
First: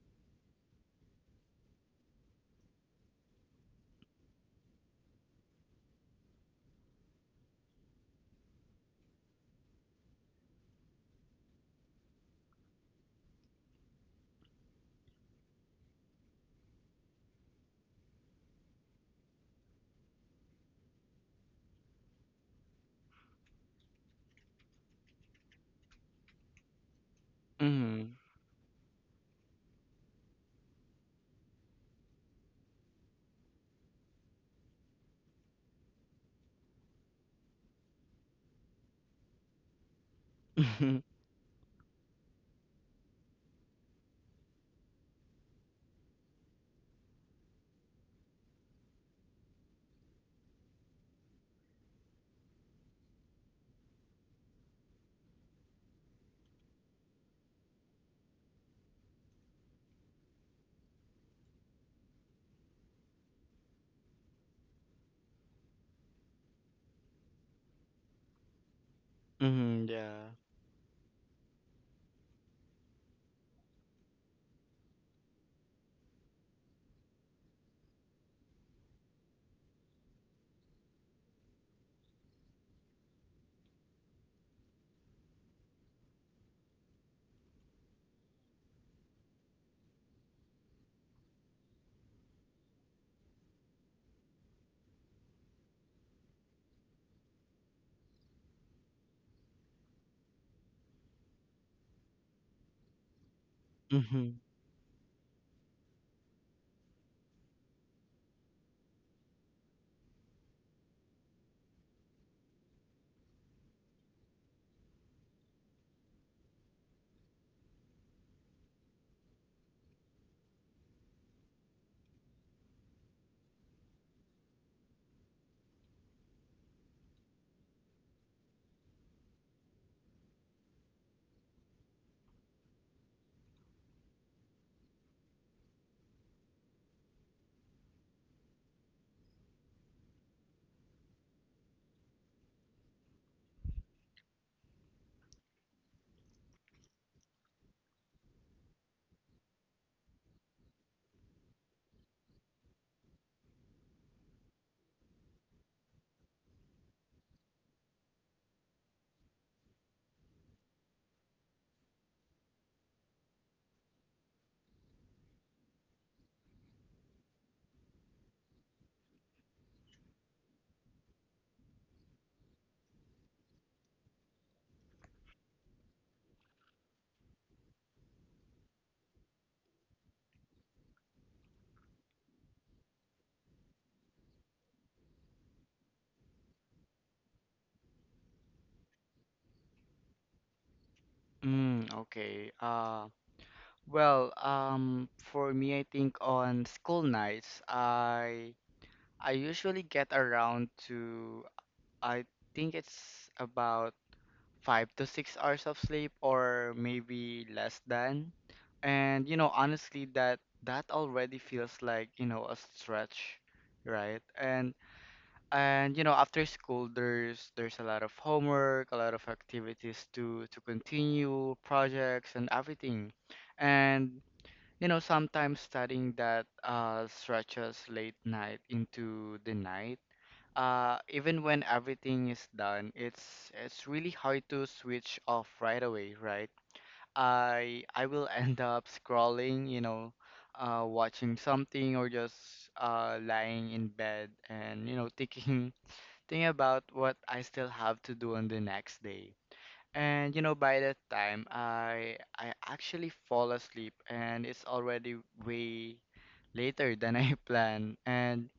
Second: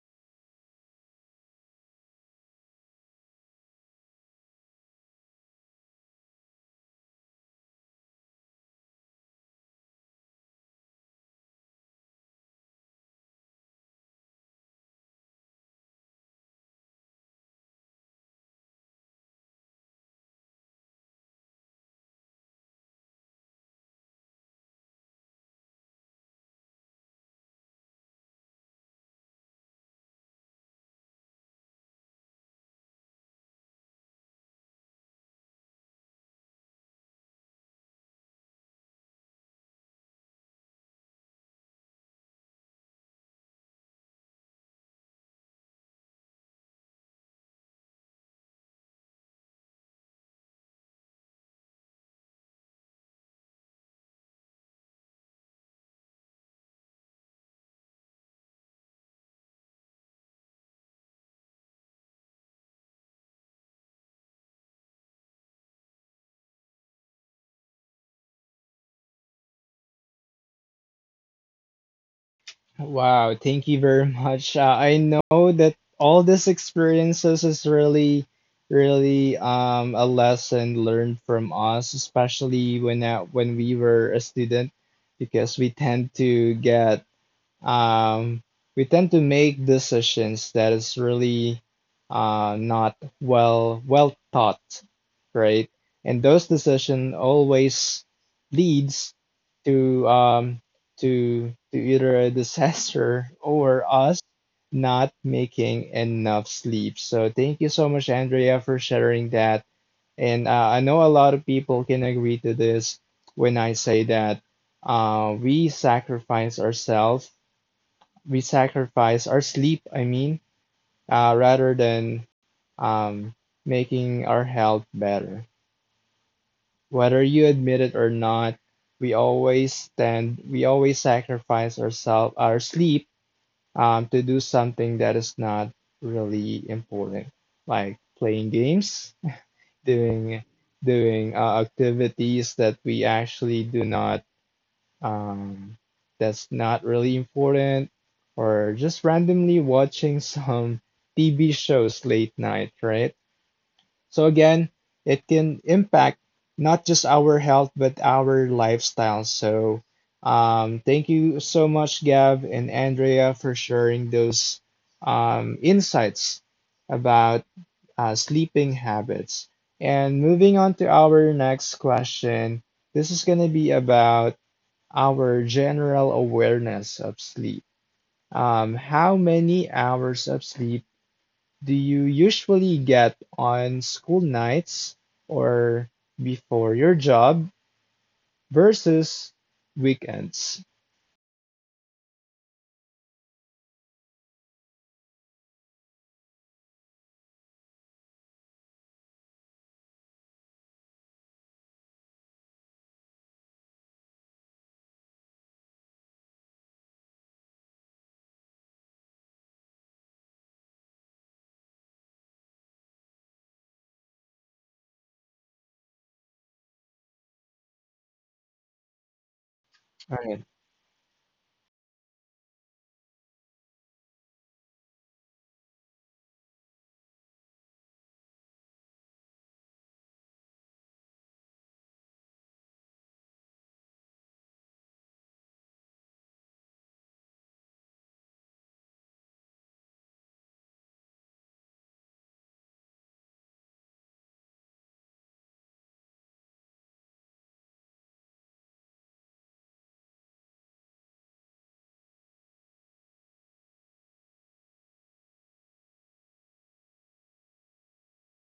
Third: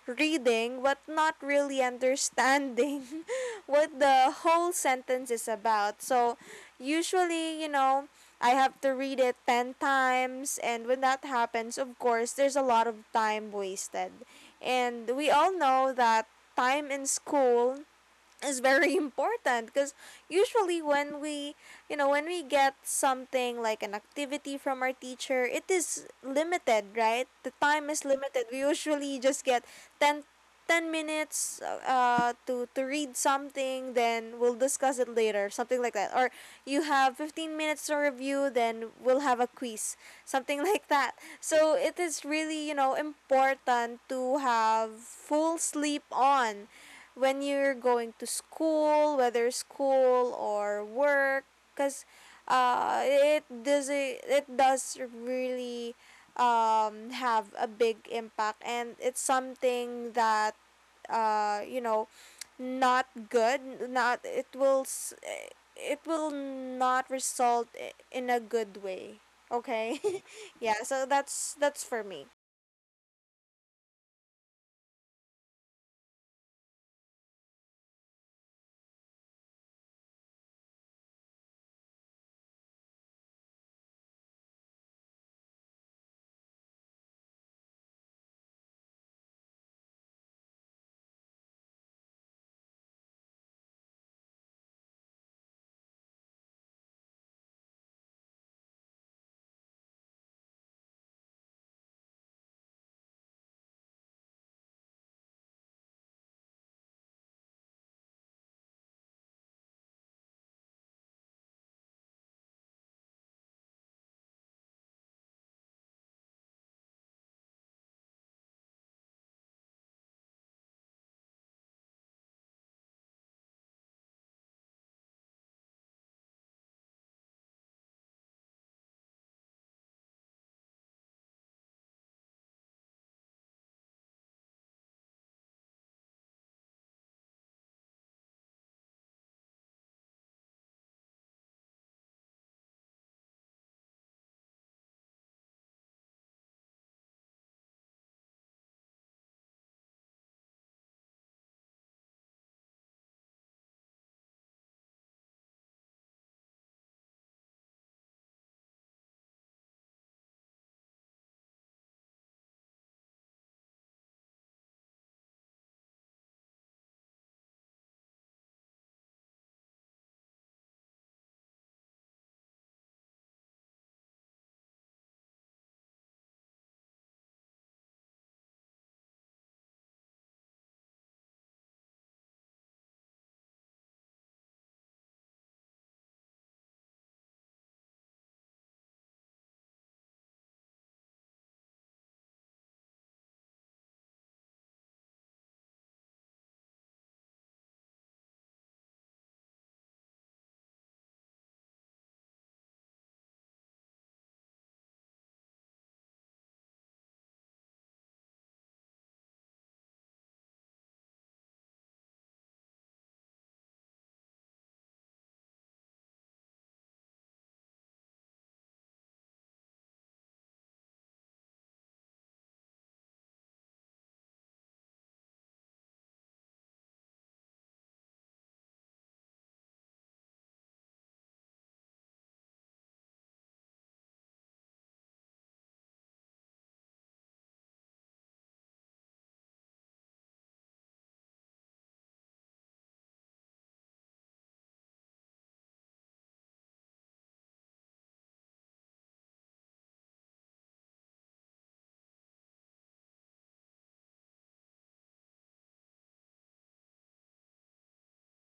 Speaker 2: reading but not really understanding what the whole sentence is about. So usually, you know, I have to read it 10 times, and when that happens, of course, there's a lot of time wasted. And we all know that time in school is very important, because usually when we, get something like an activity from our teacher, it is limited, right? The time is
Speaker 3: Mm-hmm.
Speaker 2: limited. We usually just get ten minutes, to read something, then we'll discuss it later, something like that. Or you have 15 minutes to review, then we'll have a quiz, something like
Speaker 3: Mm-hmm.
Speaker 2: that. So it is really, important to have full sleep on when you're going to school, whether school or work, because, it does, really, have a big impact, and it's something that, uh, you know not good. Not, it will it will not result in a good way. Okay,
Speaker 3: Yeah.
Speaker 2: yeah. So that's for me.
Speaker 1: Wow, thank you very much. I know that all these experiences is really a lesson learned from us, especially when we were a student, because we tend to get um, we tend to make decisions that is really not well thought, right? And those decision always leads to either a disaster or us
Speaker 3: Mm-hmm.
Speaker 1: not making enough sleep. So thank you so much, Andrea, for sharing that. And I know a lot of people can agree to this when I say that uh, we sacrifice ourselves we sacrifice our sleep, I mean, rather than um, making our health better. Whether you admit it or not, we always sacrifice ourselves, our sleep, to do something that is not really important, like playing games, doing doing activities that we actually do not um, that's not really important, or just randomly watching some TV shows late night, right? So again, it can impact not just our health, but our lifestyle. So thank you so much, Gav and Andrea, for sharing those insights about sleeping habits. And moving on to our next question, this is going to be about our general awareness of sleep. How many hours of sleep do you usually get on school nights or before your job versus weekends?
Speaker 3: mm, okay uh Well, for me, I think on school nights, I usually get around to, I think it's about 5 to 6 hours of sleep, or maybe less than. And you know, honestly, that that already feels like, you know, a stretch, right? And you know, after school, there's a lot of homework, a lot of activities
Speaker 1: All
Speaker 3: to
Speaker 1: right.
Speaker 3: continue, projects and everything. And you know, sometimes studying that stretches late night into the night. Even when everything is done, it's really hard to switch off right away, right? I will end up scrolling, you know, watching something, or just lying in bed and you know thinking thinking about what I still have to do on the next day. And you know, by that time, I actually fall asleep, and it's already way later than I planned. And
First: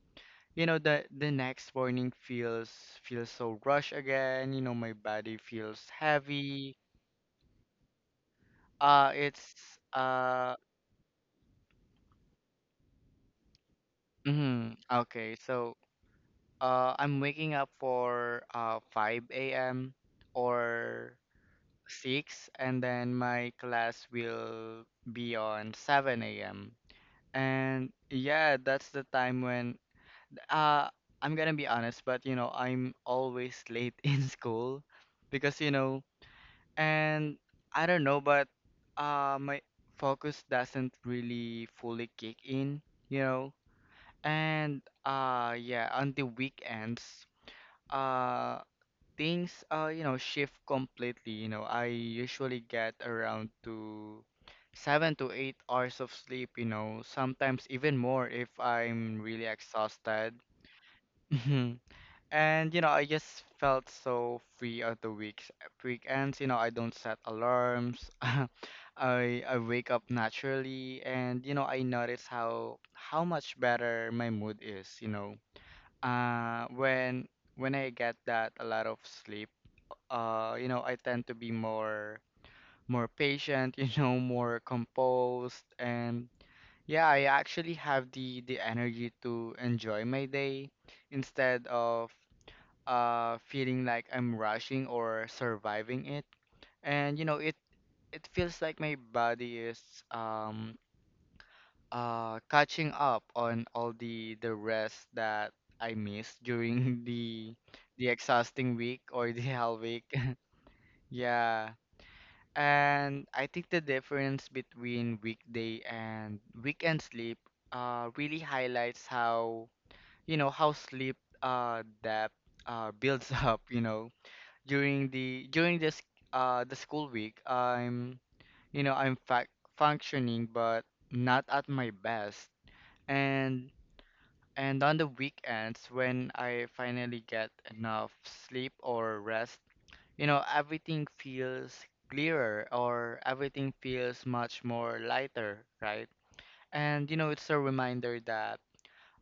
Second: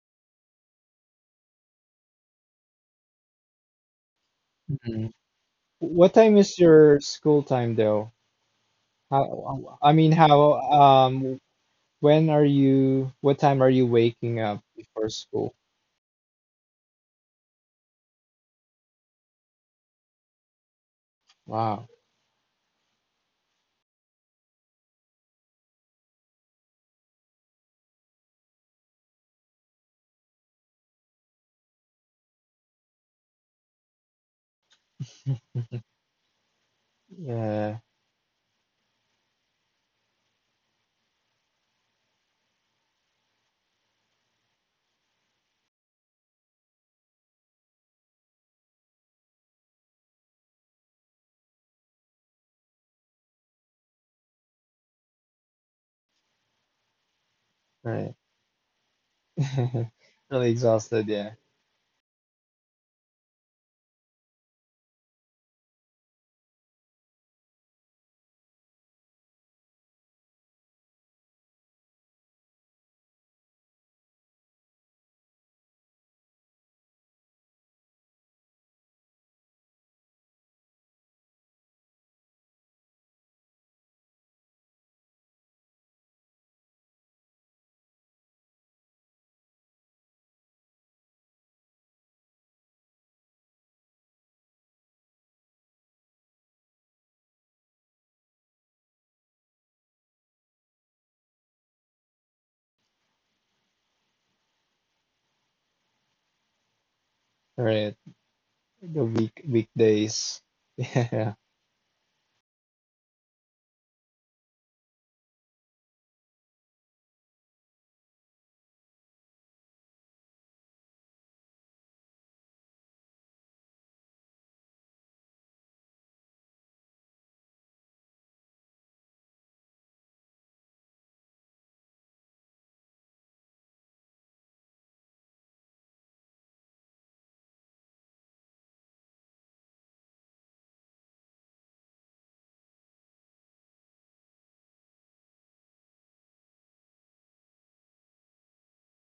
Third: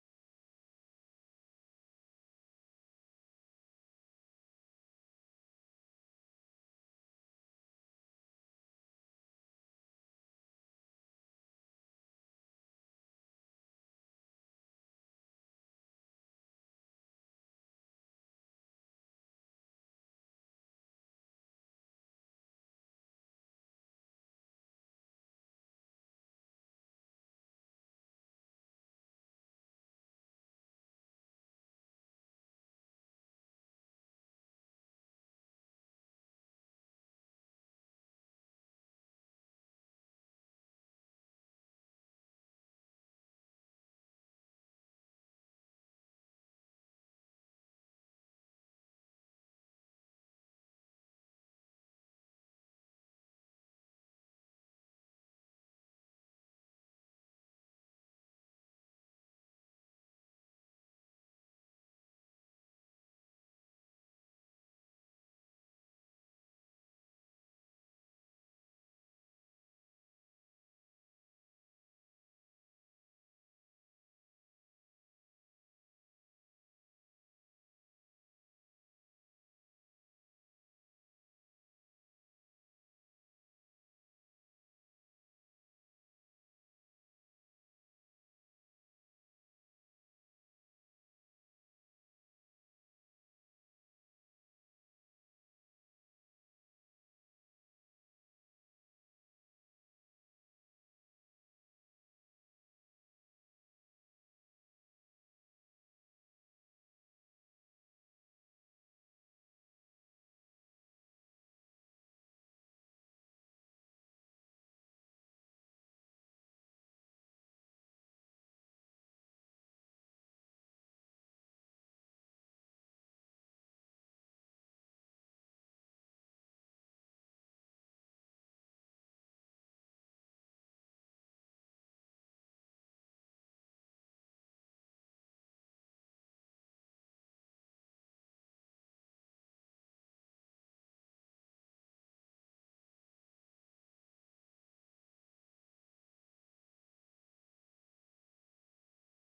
Speaker 3: you know, the next morning feels feels so rushed again. You know, my
Speaker 1: Mhm.
Speaker 3: body feels
Speaker 1: What time is
Speaker 3: heavy.
Speaker 1: your school time though?
Speaker 3: Uh, it's
Speaker 1: How, I mean,
Speaker 3: uh,
Speaker 1: how, when are you, What time are you waking up before
Speaker 3: okay.
Speaker 1: school?
Speaker 3: So, I'm waking up for 5 a.m. or
Speaker 1: Wow.
Speaker 3: 6, and then my class will be on 7 a.m. And yeah, that's the time when uh I'm gonna be honest, but, you know, I'm always late in school because, you know, and
Speaker 1: Yeah.
Speaker 3: I don't know, but my focus doesn't really fully kick in, you know. And yeah, on the weekends, uh things you know shift completely. You know, I usually get around to 7 to 8 hours of sleep, you know, sometimes even
Speaker 1: Right.
Speaker 3: more if I'm really exhausted.
Speaker 1: Really exhausted. Yeah.
Speaker 3: Mhm. And you know I just felt so free at the weeks weekends, you know, I don't set alarms. I I wake up naturally and you know I notice how much better my mood is, you know, uh when when I get that a lot of sleep. You know, I tend to be more more patient, you know, more composed, and yeah, I actually have the energy to enjoy my day instead of feeling like I'm rushing or surviving it. And you know, it feels like my body is um catching up on all the rest that I missed during
Speaker 1: Right.
Speaker 3: the exhausting week
Speaker 1: The
Speaker 3: or the
Speaker 1: week
Speaker 3: hell week.
Speaker 1: weekdays.
Speaker 3: Yeah. And I think the difference between weekday and weekend sleep really highlights how, you know, how sleep depth builds up, you know, during the during this the school week, I'm, you know, I'm fac functioning but not at my best. And and on the weekends when I finally get enough sleep or rest, you know, everything feels clearer, or everything feels much more lighter, right? And you know, it's a reminder that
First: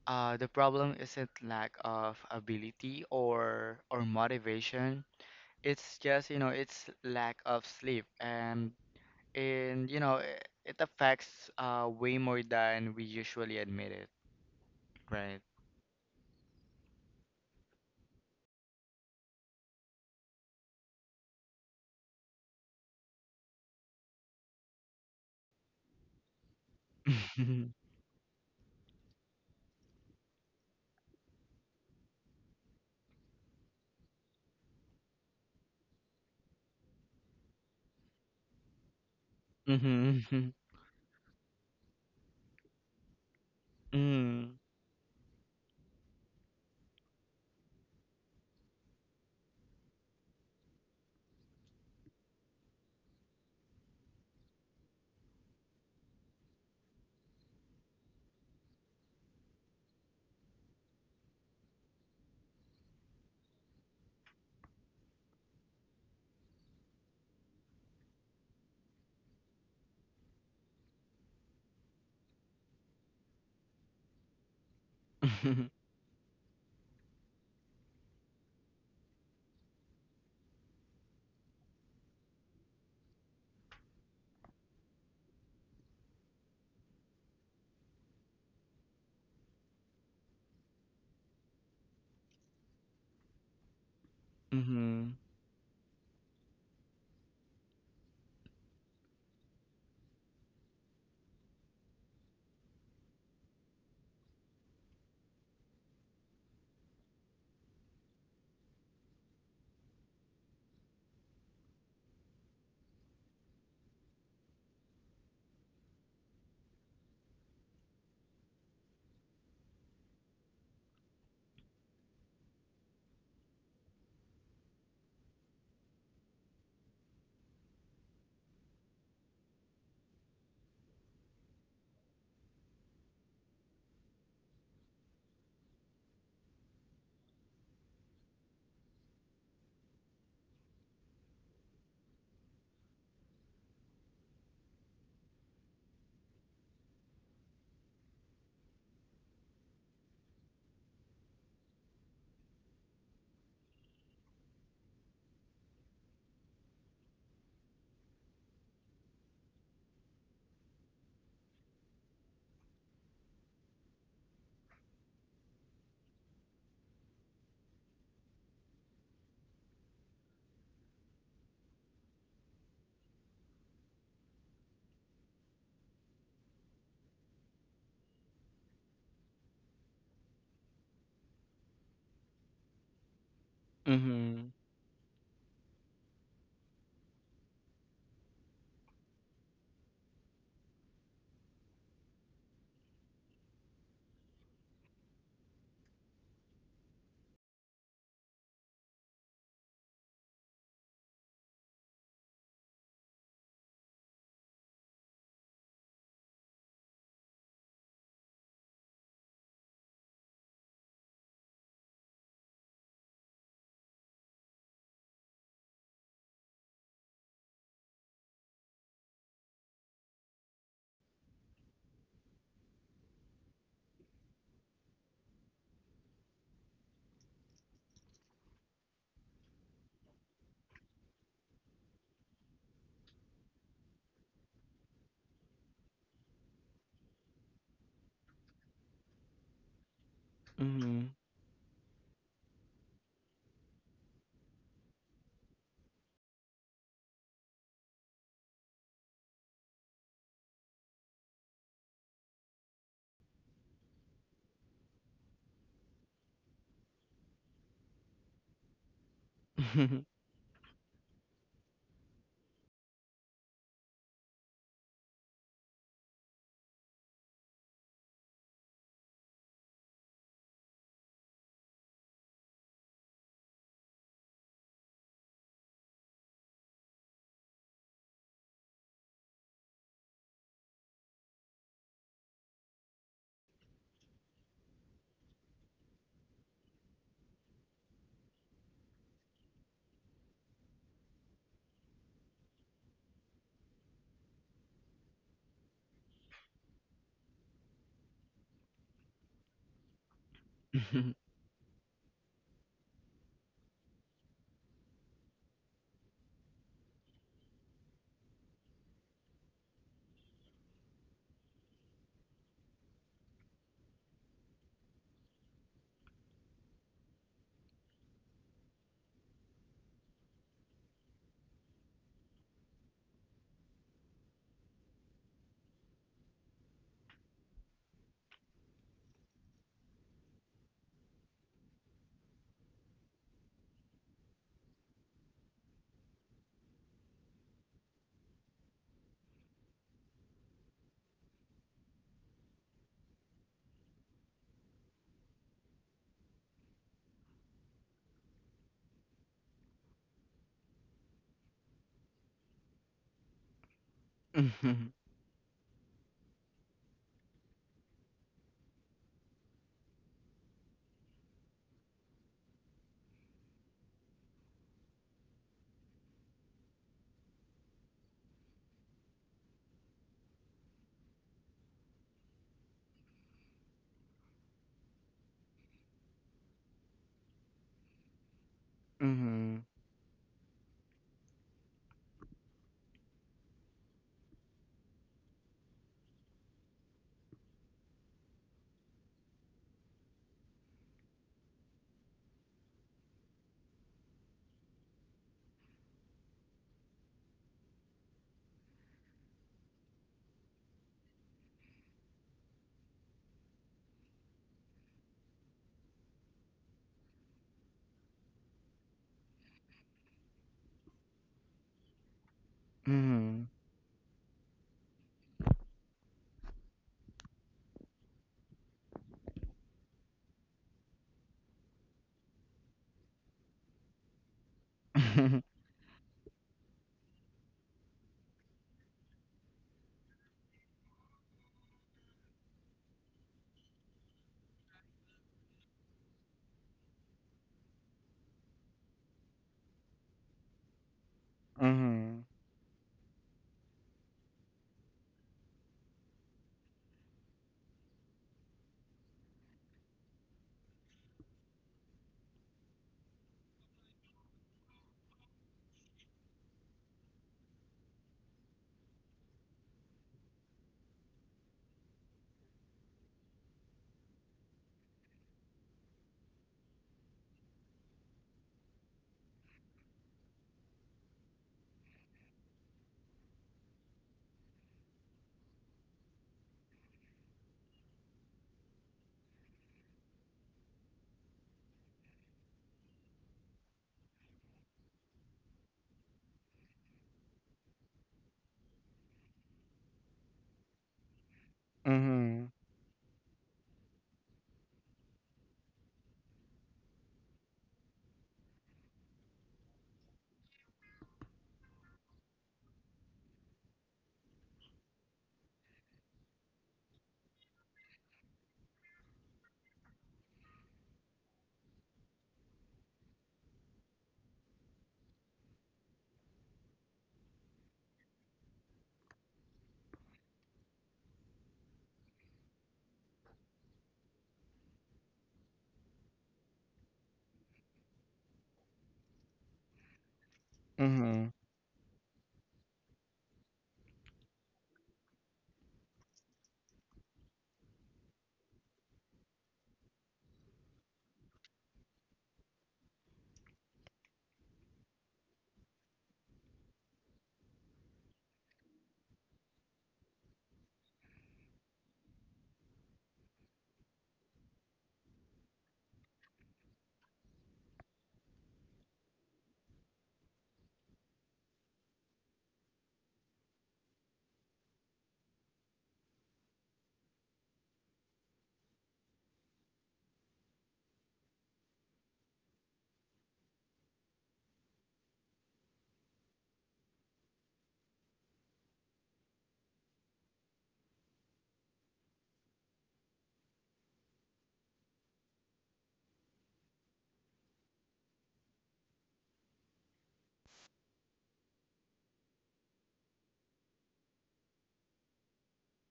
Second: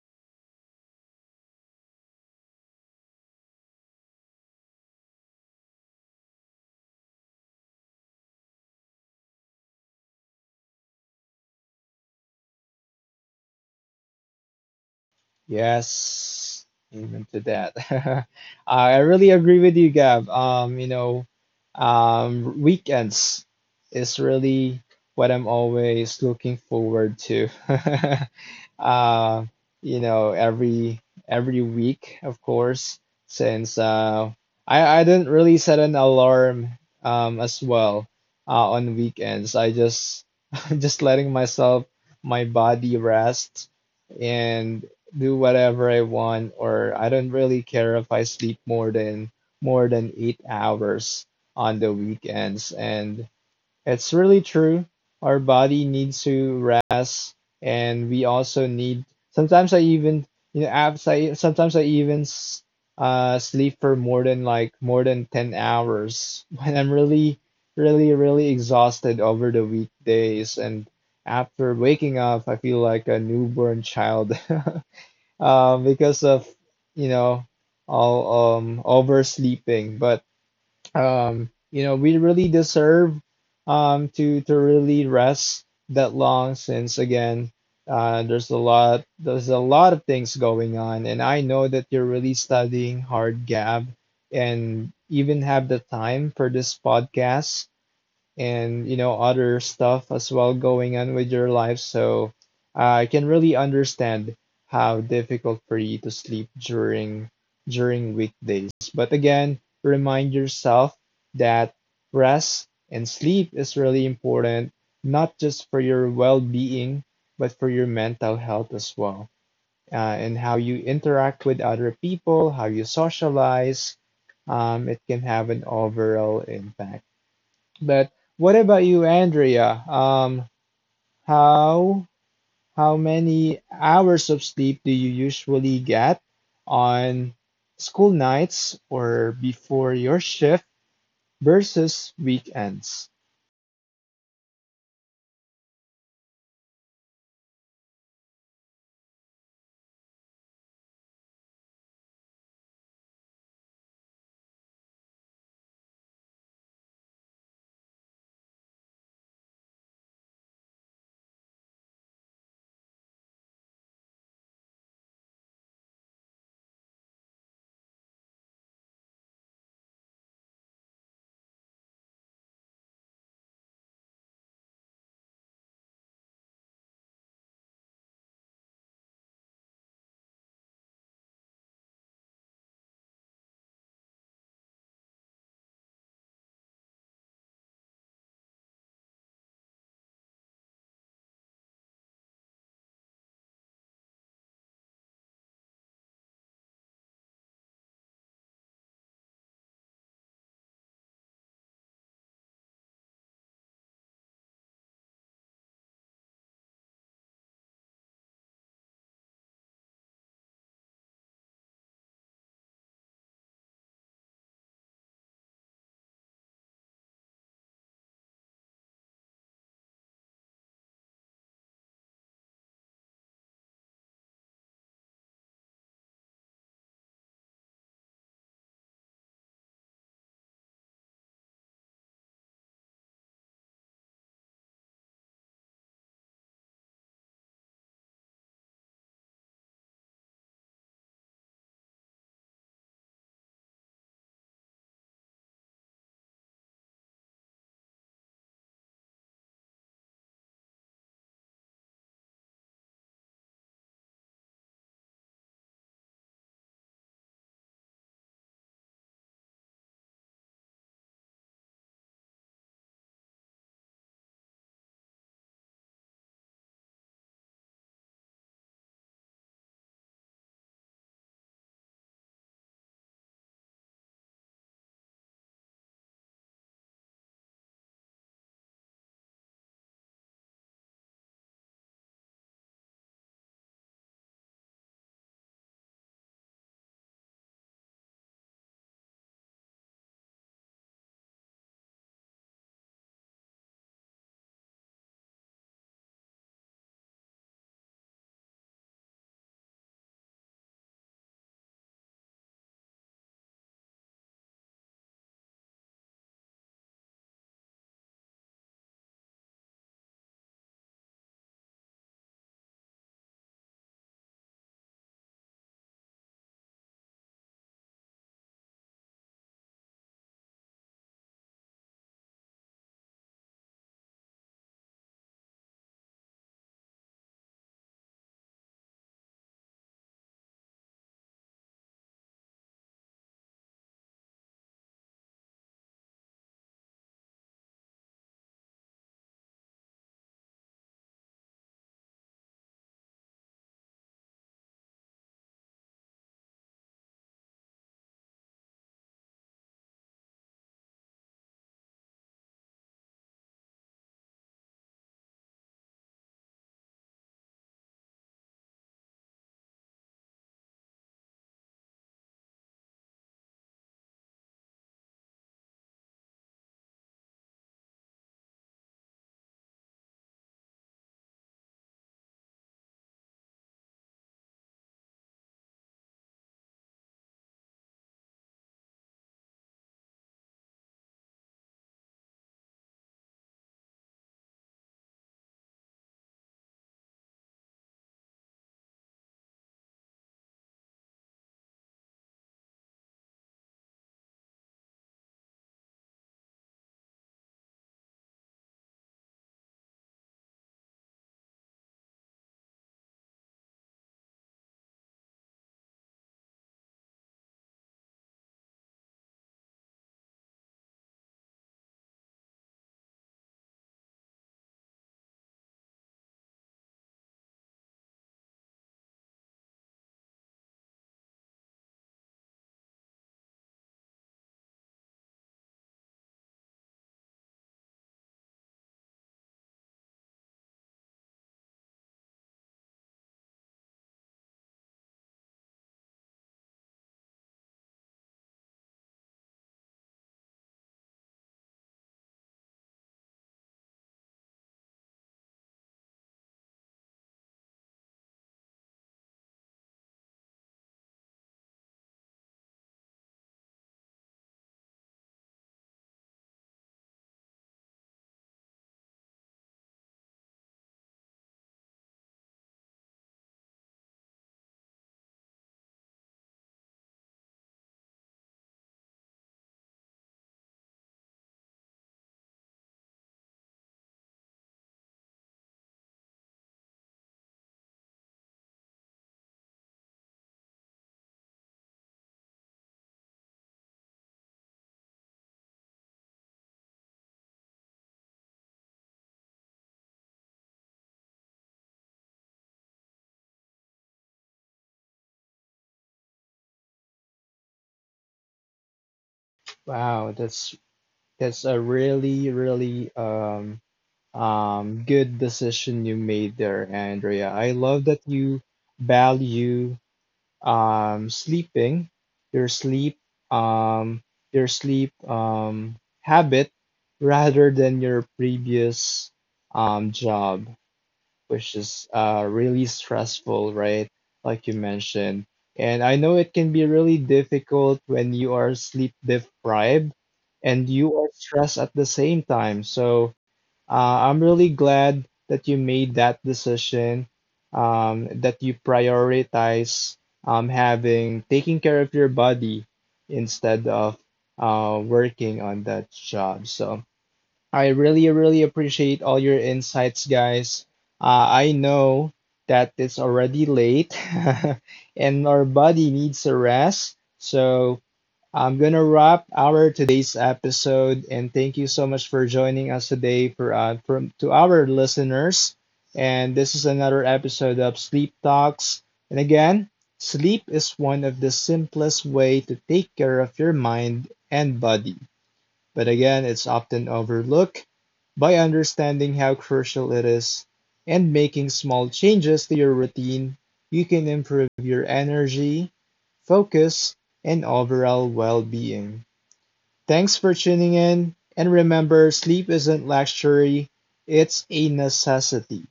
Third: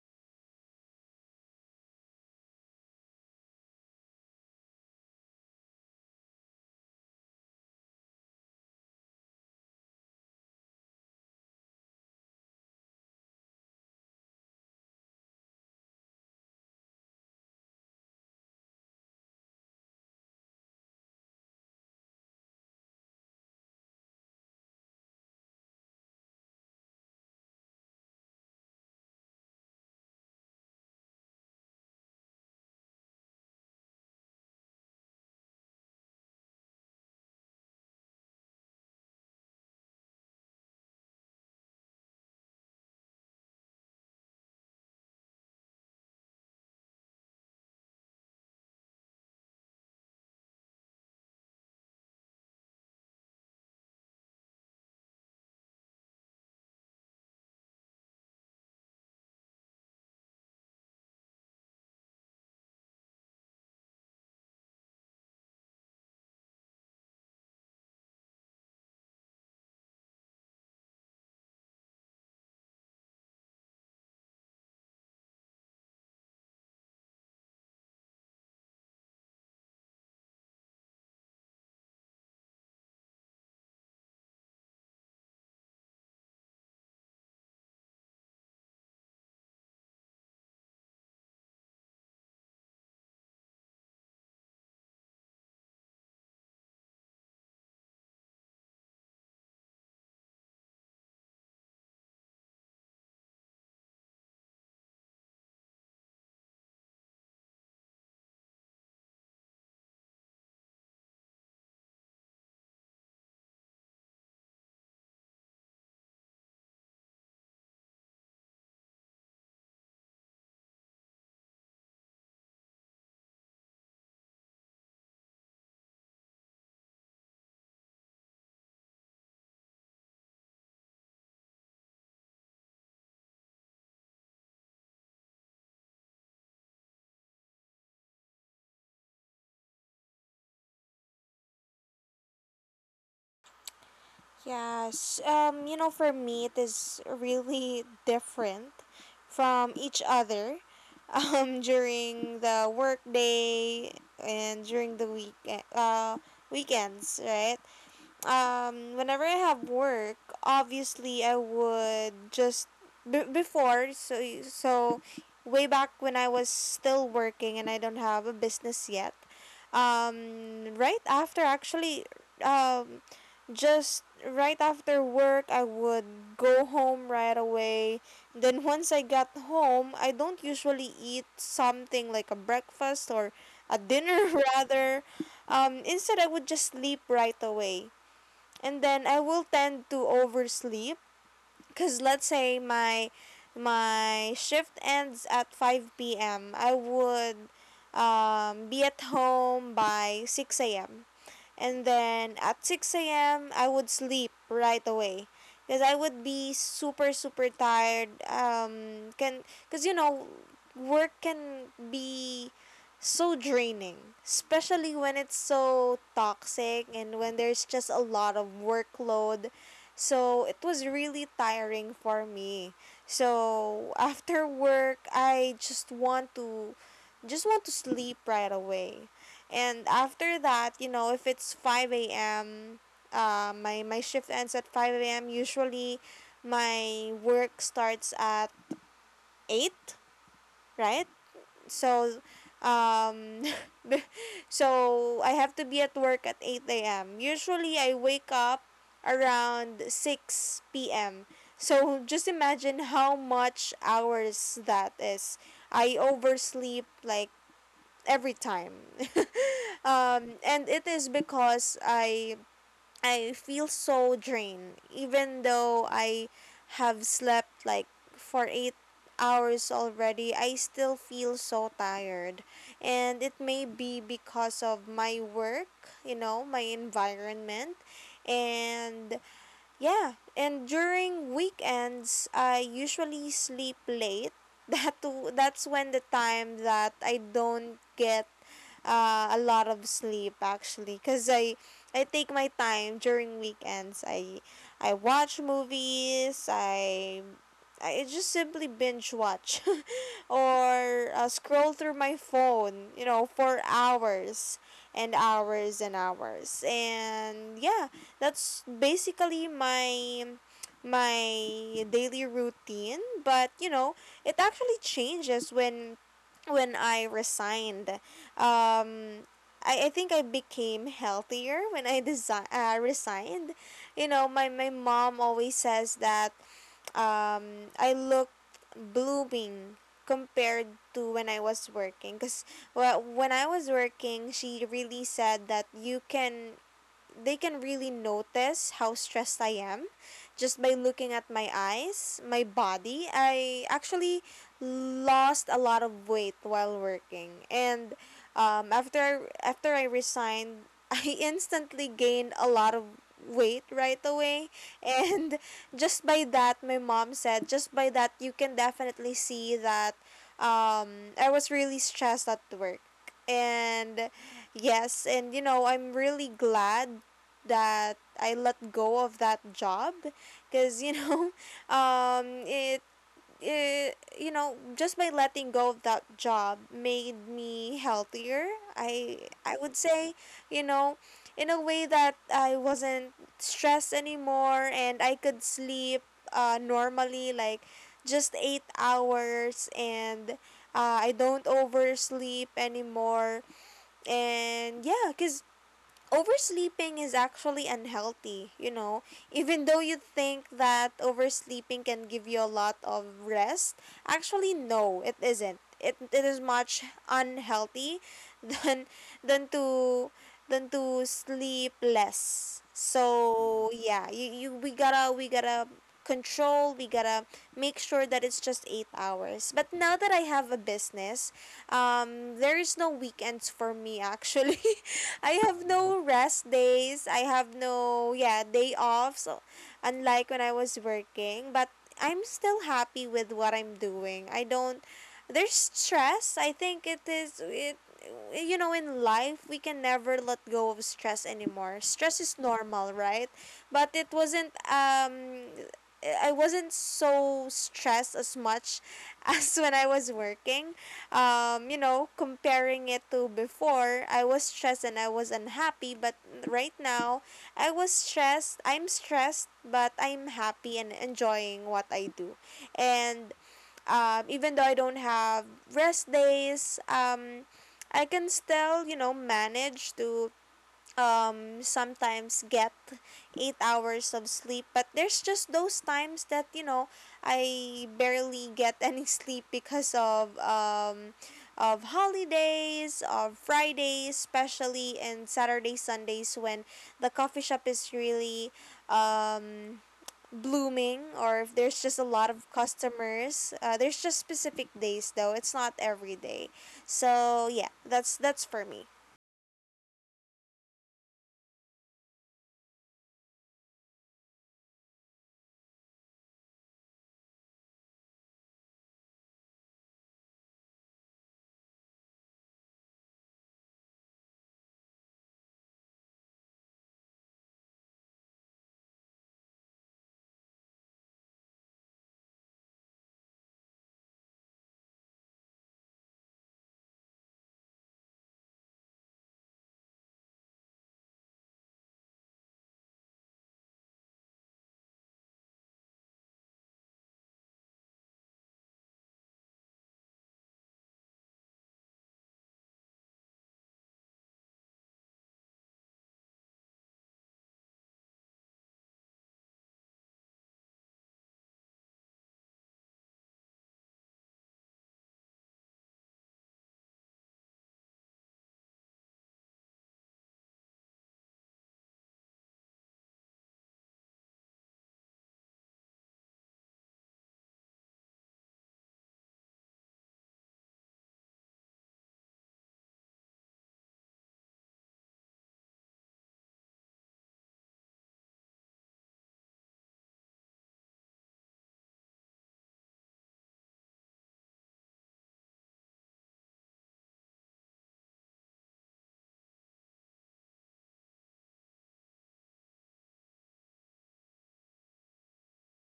Speaker 3: the problem isn't lack of ability or motivation. It's just, you know, it's lack of sleep, and you know, it affects way more than we usually admit it, right?
Speaker 1: Yes, amen to that. I really agree with you, Gab. Weekends is really what I'm always looking forward to. Uh, you know, every week, of course, since I didn't really set an alarm as well on weekends. I just
Speaker 3: Mm-hmm.
Speaker 1: just letting myself my body rest
Speaker 3: Mm-hmm.
Speaker 1: and do whatever I want, or I don't really care if I sleep more than 8 hours on the weekends. And it's really true. Our body needs to rest, and we also need. Sometimes I even you know abs- I sometimes I even s- sleep for more than more than 10 hours when I'm really exhausted over the weekdays, and after waking up, I feel like a newborn child. Uh, because of you know all oversleeping. But you know, we really deserve to really rest that long since again there's a lot of things going on, and I know that you're really studying hard, Gab, and
Speaker 3: Mm-hmm.
Speaker 1: even have the time for this podcast and you know other stuff as well going on with your life. So I can really understand how difficult for you to sleep during weekdays. But again, remind yourself that rest and sleep is really important, not just for your well-being, but for your mental health as well. And how you interact with other people, how you socialize, it can have an overall impact. But what about you, Andrea? How how many hours of sleep do you usually get on school nights or before your shift versus weekends?
Speaker 2: Yes, you know, for me, it is really different from each other. During the workday and during the week, uh, weekends, right? Whenever I have work, obviously I would just b- before so so way back when I was still working and I don't have a business yet. Right after actually, um just right after work, I would go home right away. Then once I got home, I don't usually eat something like a breakfast or a dinner.
Speaker 3: Mm-hmm.
Speaker 2: Rather. Instead I would just sleep right away, and then I will tend to oversleep because let's say my shift ends at 5 p.m. I would be at home by 6 a.m, and then at 6 a.m. I would sleep right away because I would be super tired. Can cuz you know Work can be so draining, especially when it's so toxic and when there's just a lot of workload, so it was really tiring for me. So after work I just want to sleep right away. And after that, you know, if it's 5 a.m., my shift ends at 5 a.m. Usually, my work starts at 8, right? So, um, so I have to be at work at 8 a.m. Usually, I wake up around 6 p.m. So, just imagine how much hours that is. I oversleep like every time.
Speaker 3: Mm-hmm.
Speaker 2: And it is because I feel so drained. Even though I have slept like for 8 hours already, I still feel so tired, and it may be because of my work, you know, my environment. And yeah, and during weekends I usually sleep late. That too, that's when the time that I don't get a lot of sleep, actually, because I take my time during weekends. I watch movies. I just simply binge watch, or scroll through my phone, you know, for hours and hours and hours. And yeah, that's basically my my daily routine. But you know, it actually changes when I resigned. um I think I became healthier when I resigned. You know, my mom always says that I looked blooming compared to when I was working. Because well, when I was working, she really said that you can they can really notice how stressed I am just by looking at my eyes, my body. I actually lost a lot of weight while working, and after I resigned, I instantly gained a lot of weight right away.
Speaker 3: Mhm,
Speaker 2: And just by that, my mom said, just by that you can definitely see that I was really stressed at work. And yes, and you know, I'm really glad that I let go of that job because, you know, um it, it, you know, just by letting go of that job made me healthier, I I
Speaker 3: mhm,
Speaker 2: would say, you know, in a way that I wasn't stressed anymore, and I could sleep normally, like just 8 hours. And I don't oversleep anymore. And yeah, cuz oversleeping is actually unhealthy, you know. Even though you think that oversleeping can give you a lot of rest, actually no, it isn't. It is much unhealthy than than to than to sleep less.
Speaker 3: mhm,
Speaker 2: So yeah, you, we gotta control, we gotta make sure that it's just 8 hours. But now that I have a business, there is no weekends for me, actually. I
Speaker 3: mhm,
Speaker 2: have no rest days, I have no, yeah, day off. So unlike when I was working, but I'm still happy with what I'm doing. I don't, there's stress. I think it is it You know, in life we can never let go of stress anymore. Stress
Speaker 3: mhm,
Speaker 2: is normal, right? But it wasn't, I wasn't so stressed as much as when I was working. You know, comparing it to before, I was stressed and I was unhappy, but right now, I'm stressed, but I'm happy and enjoying what I do. And even though I don't have rest days, I can still, you know, manage to sometimes get 8 hours of sleep. But there's just those times that, you know, I barely get any sleep because of holidays, of Fridays especially, and Saturday Sundays when the coffee shop is really um blooming, or if there's just a lot
Speaker 3: mhm,
Speaker 2: of customers. There's just specific days though, it's not every day. So yeah, that's for me.
Speaker 1: Wow, that's a really good decision you made there, Andrea. I love that you value um, sleeping, your sleep, um, your sleep habit, rather than your previous job, which is really stressful, right? Like you mentioned. And I know it can be really difficult when you are sleep deprived and you
Speaker 3: mhm,
Speaker 1: are stressed at the same time. So I'm really glad that you made that decision, that you prioritize having taking care of your body instead of working on that job. So I really, really appreciate all your insights, guys. I know that it's already late and our body needs a rest. So I'm going to wrap our today's episode and thank you so much for joining us today for from to our listeners. And this is another episode of Sleep Talks. And again, sleep is one of the simplest way to take care of your mind and body. But again, it's often overlooked. By understanding how crucial it is and making small changes to your routine, you can improve your energy, focus, and overall well being. Thanks for tuning in. And remember, sleep isn't luxury, it's a necessity.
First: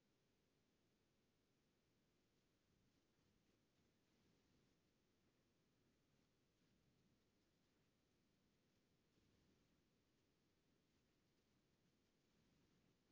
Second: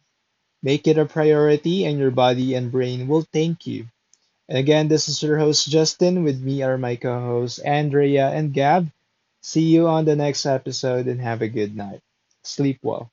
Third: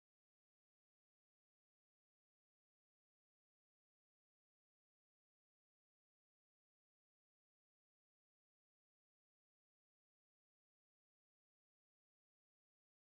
Speaker 1: Make it a priority, and your body and brain will thank you. And again, this is your host, Justin. With me are my co hosts, Andrea and Gab. See you on the next episode and have a good night. Sleep well.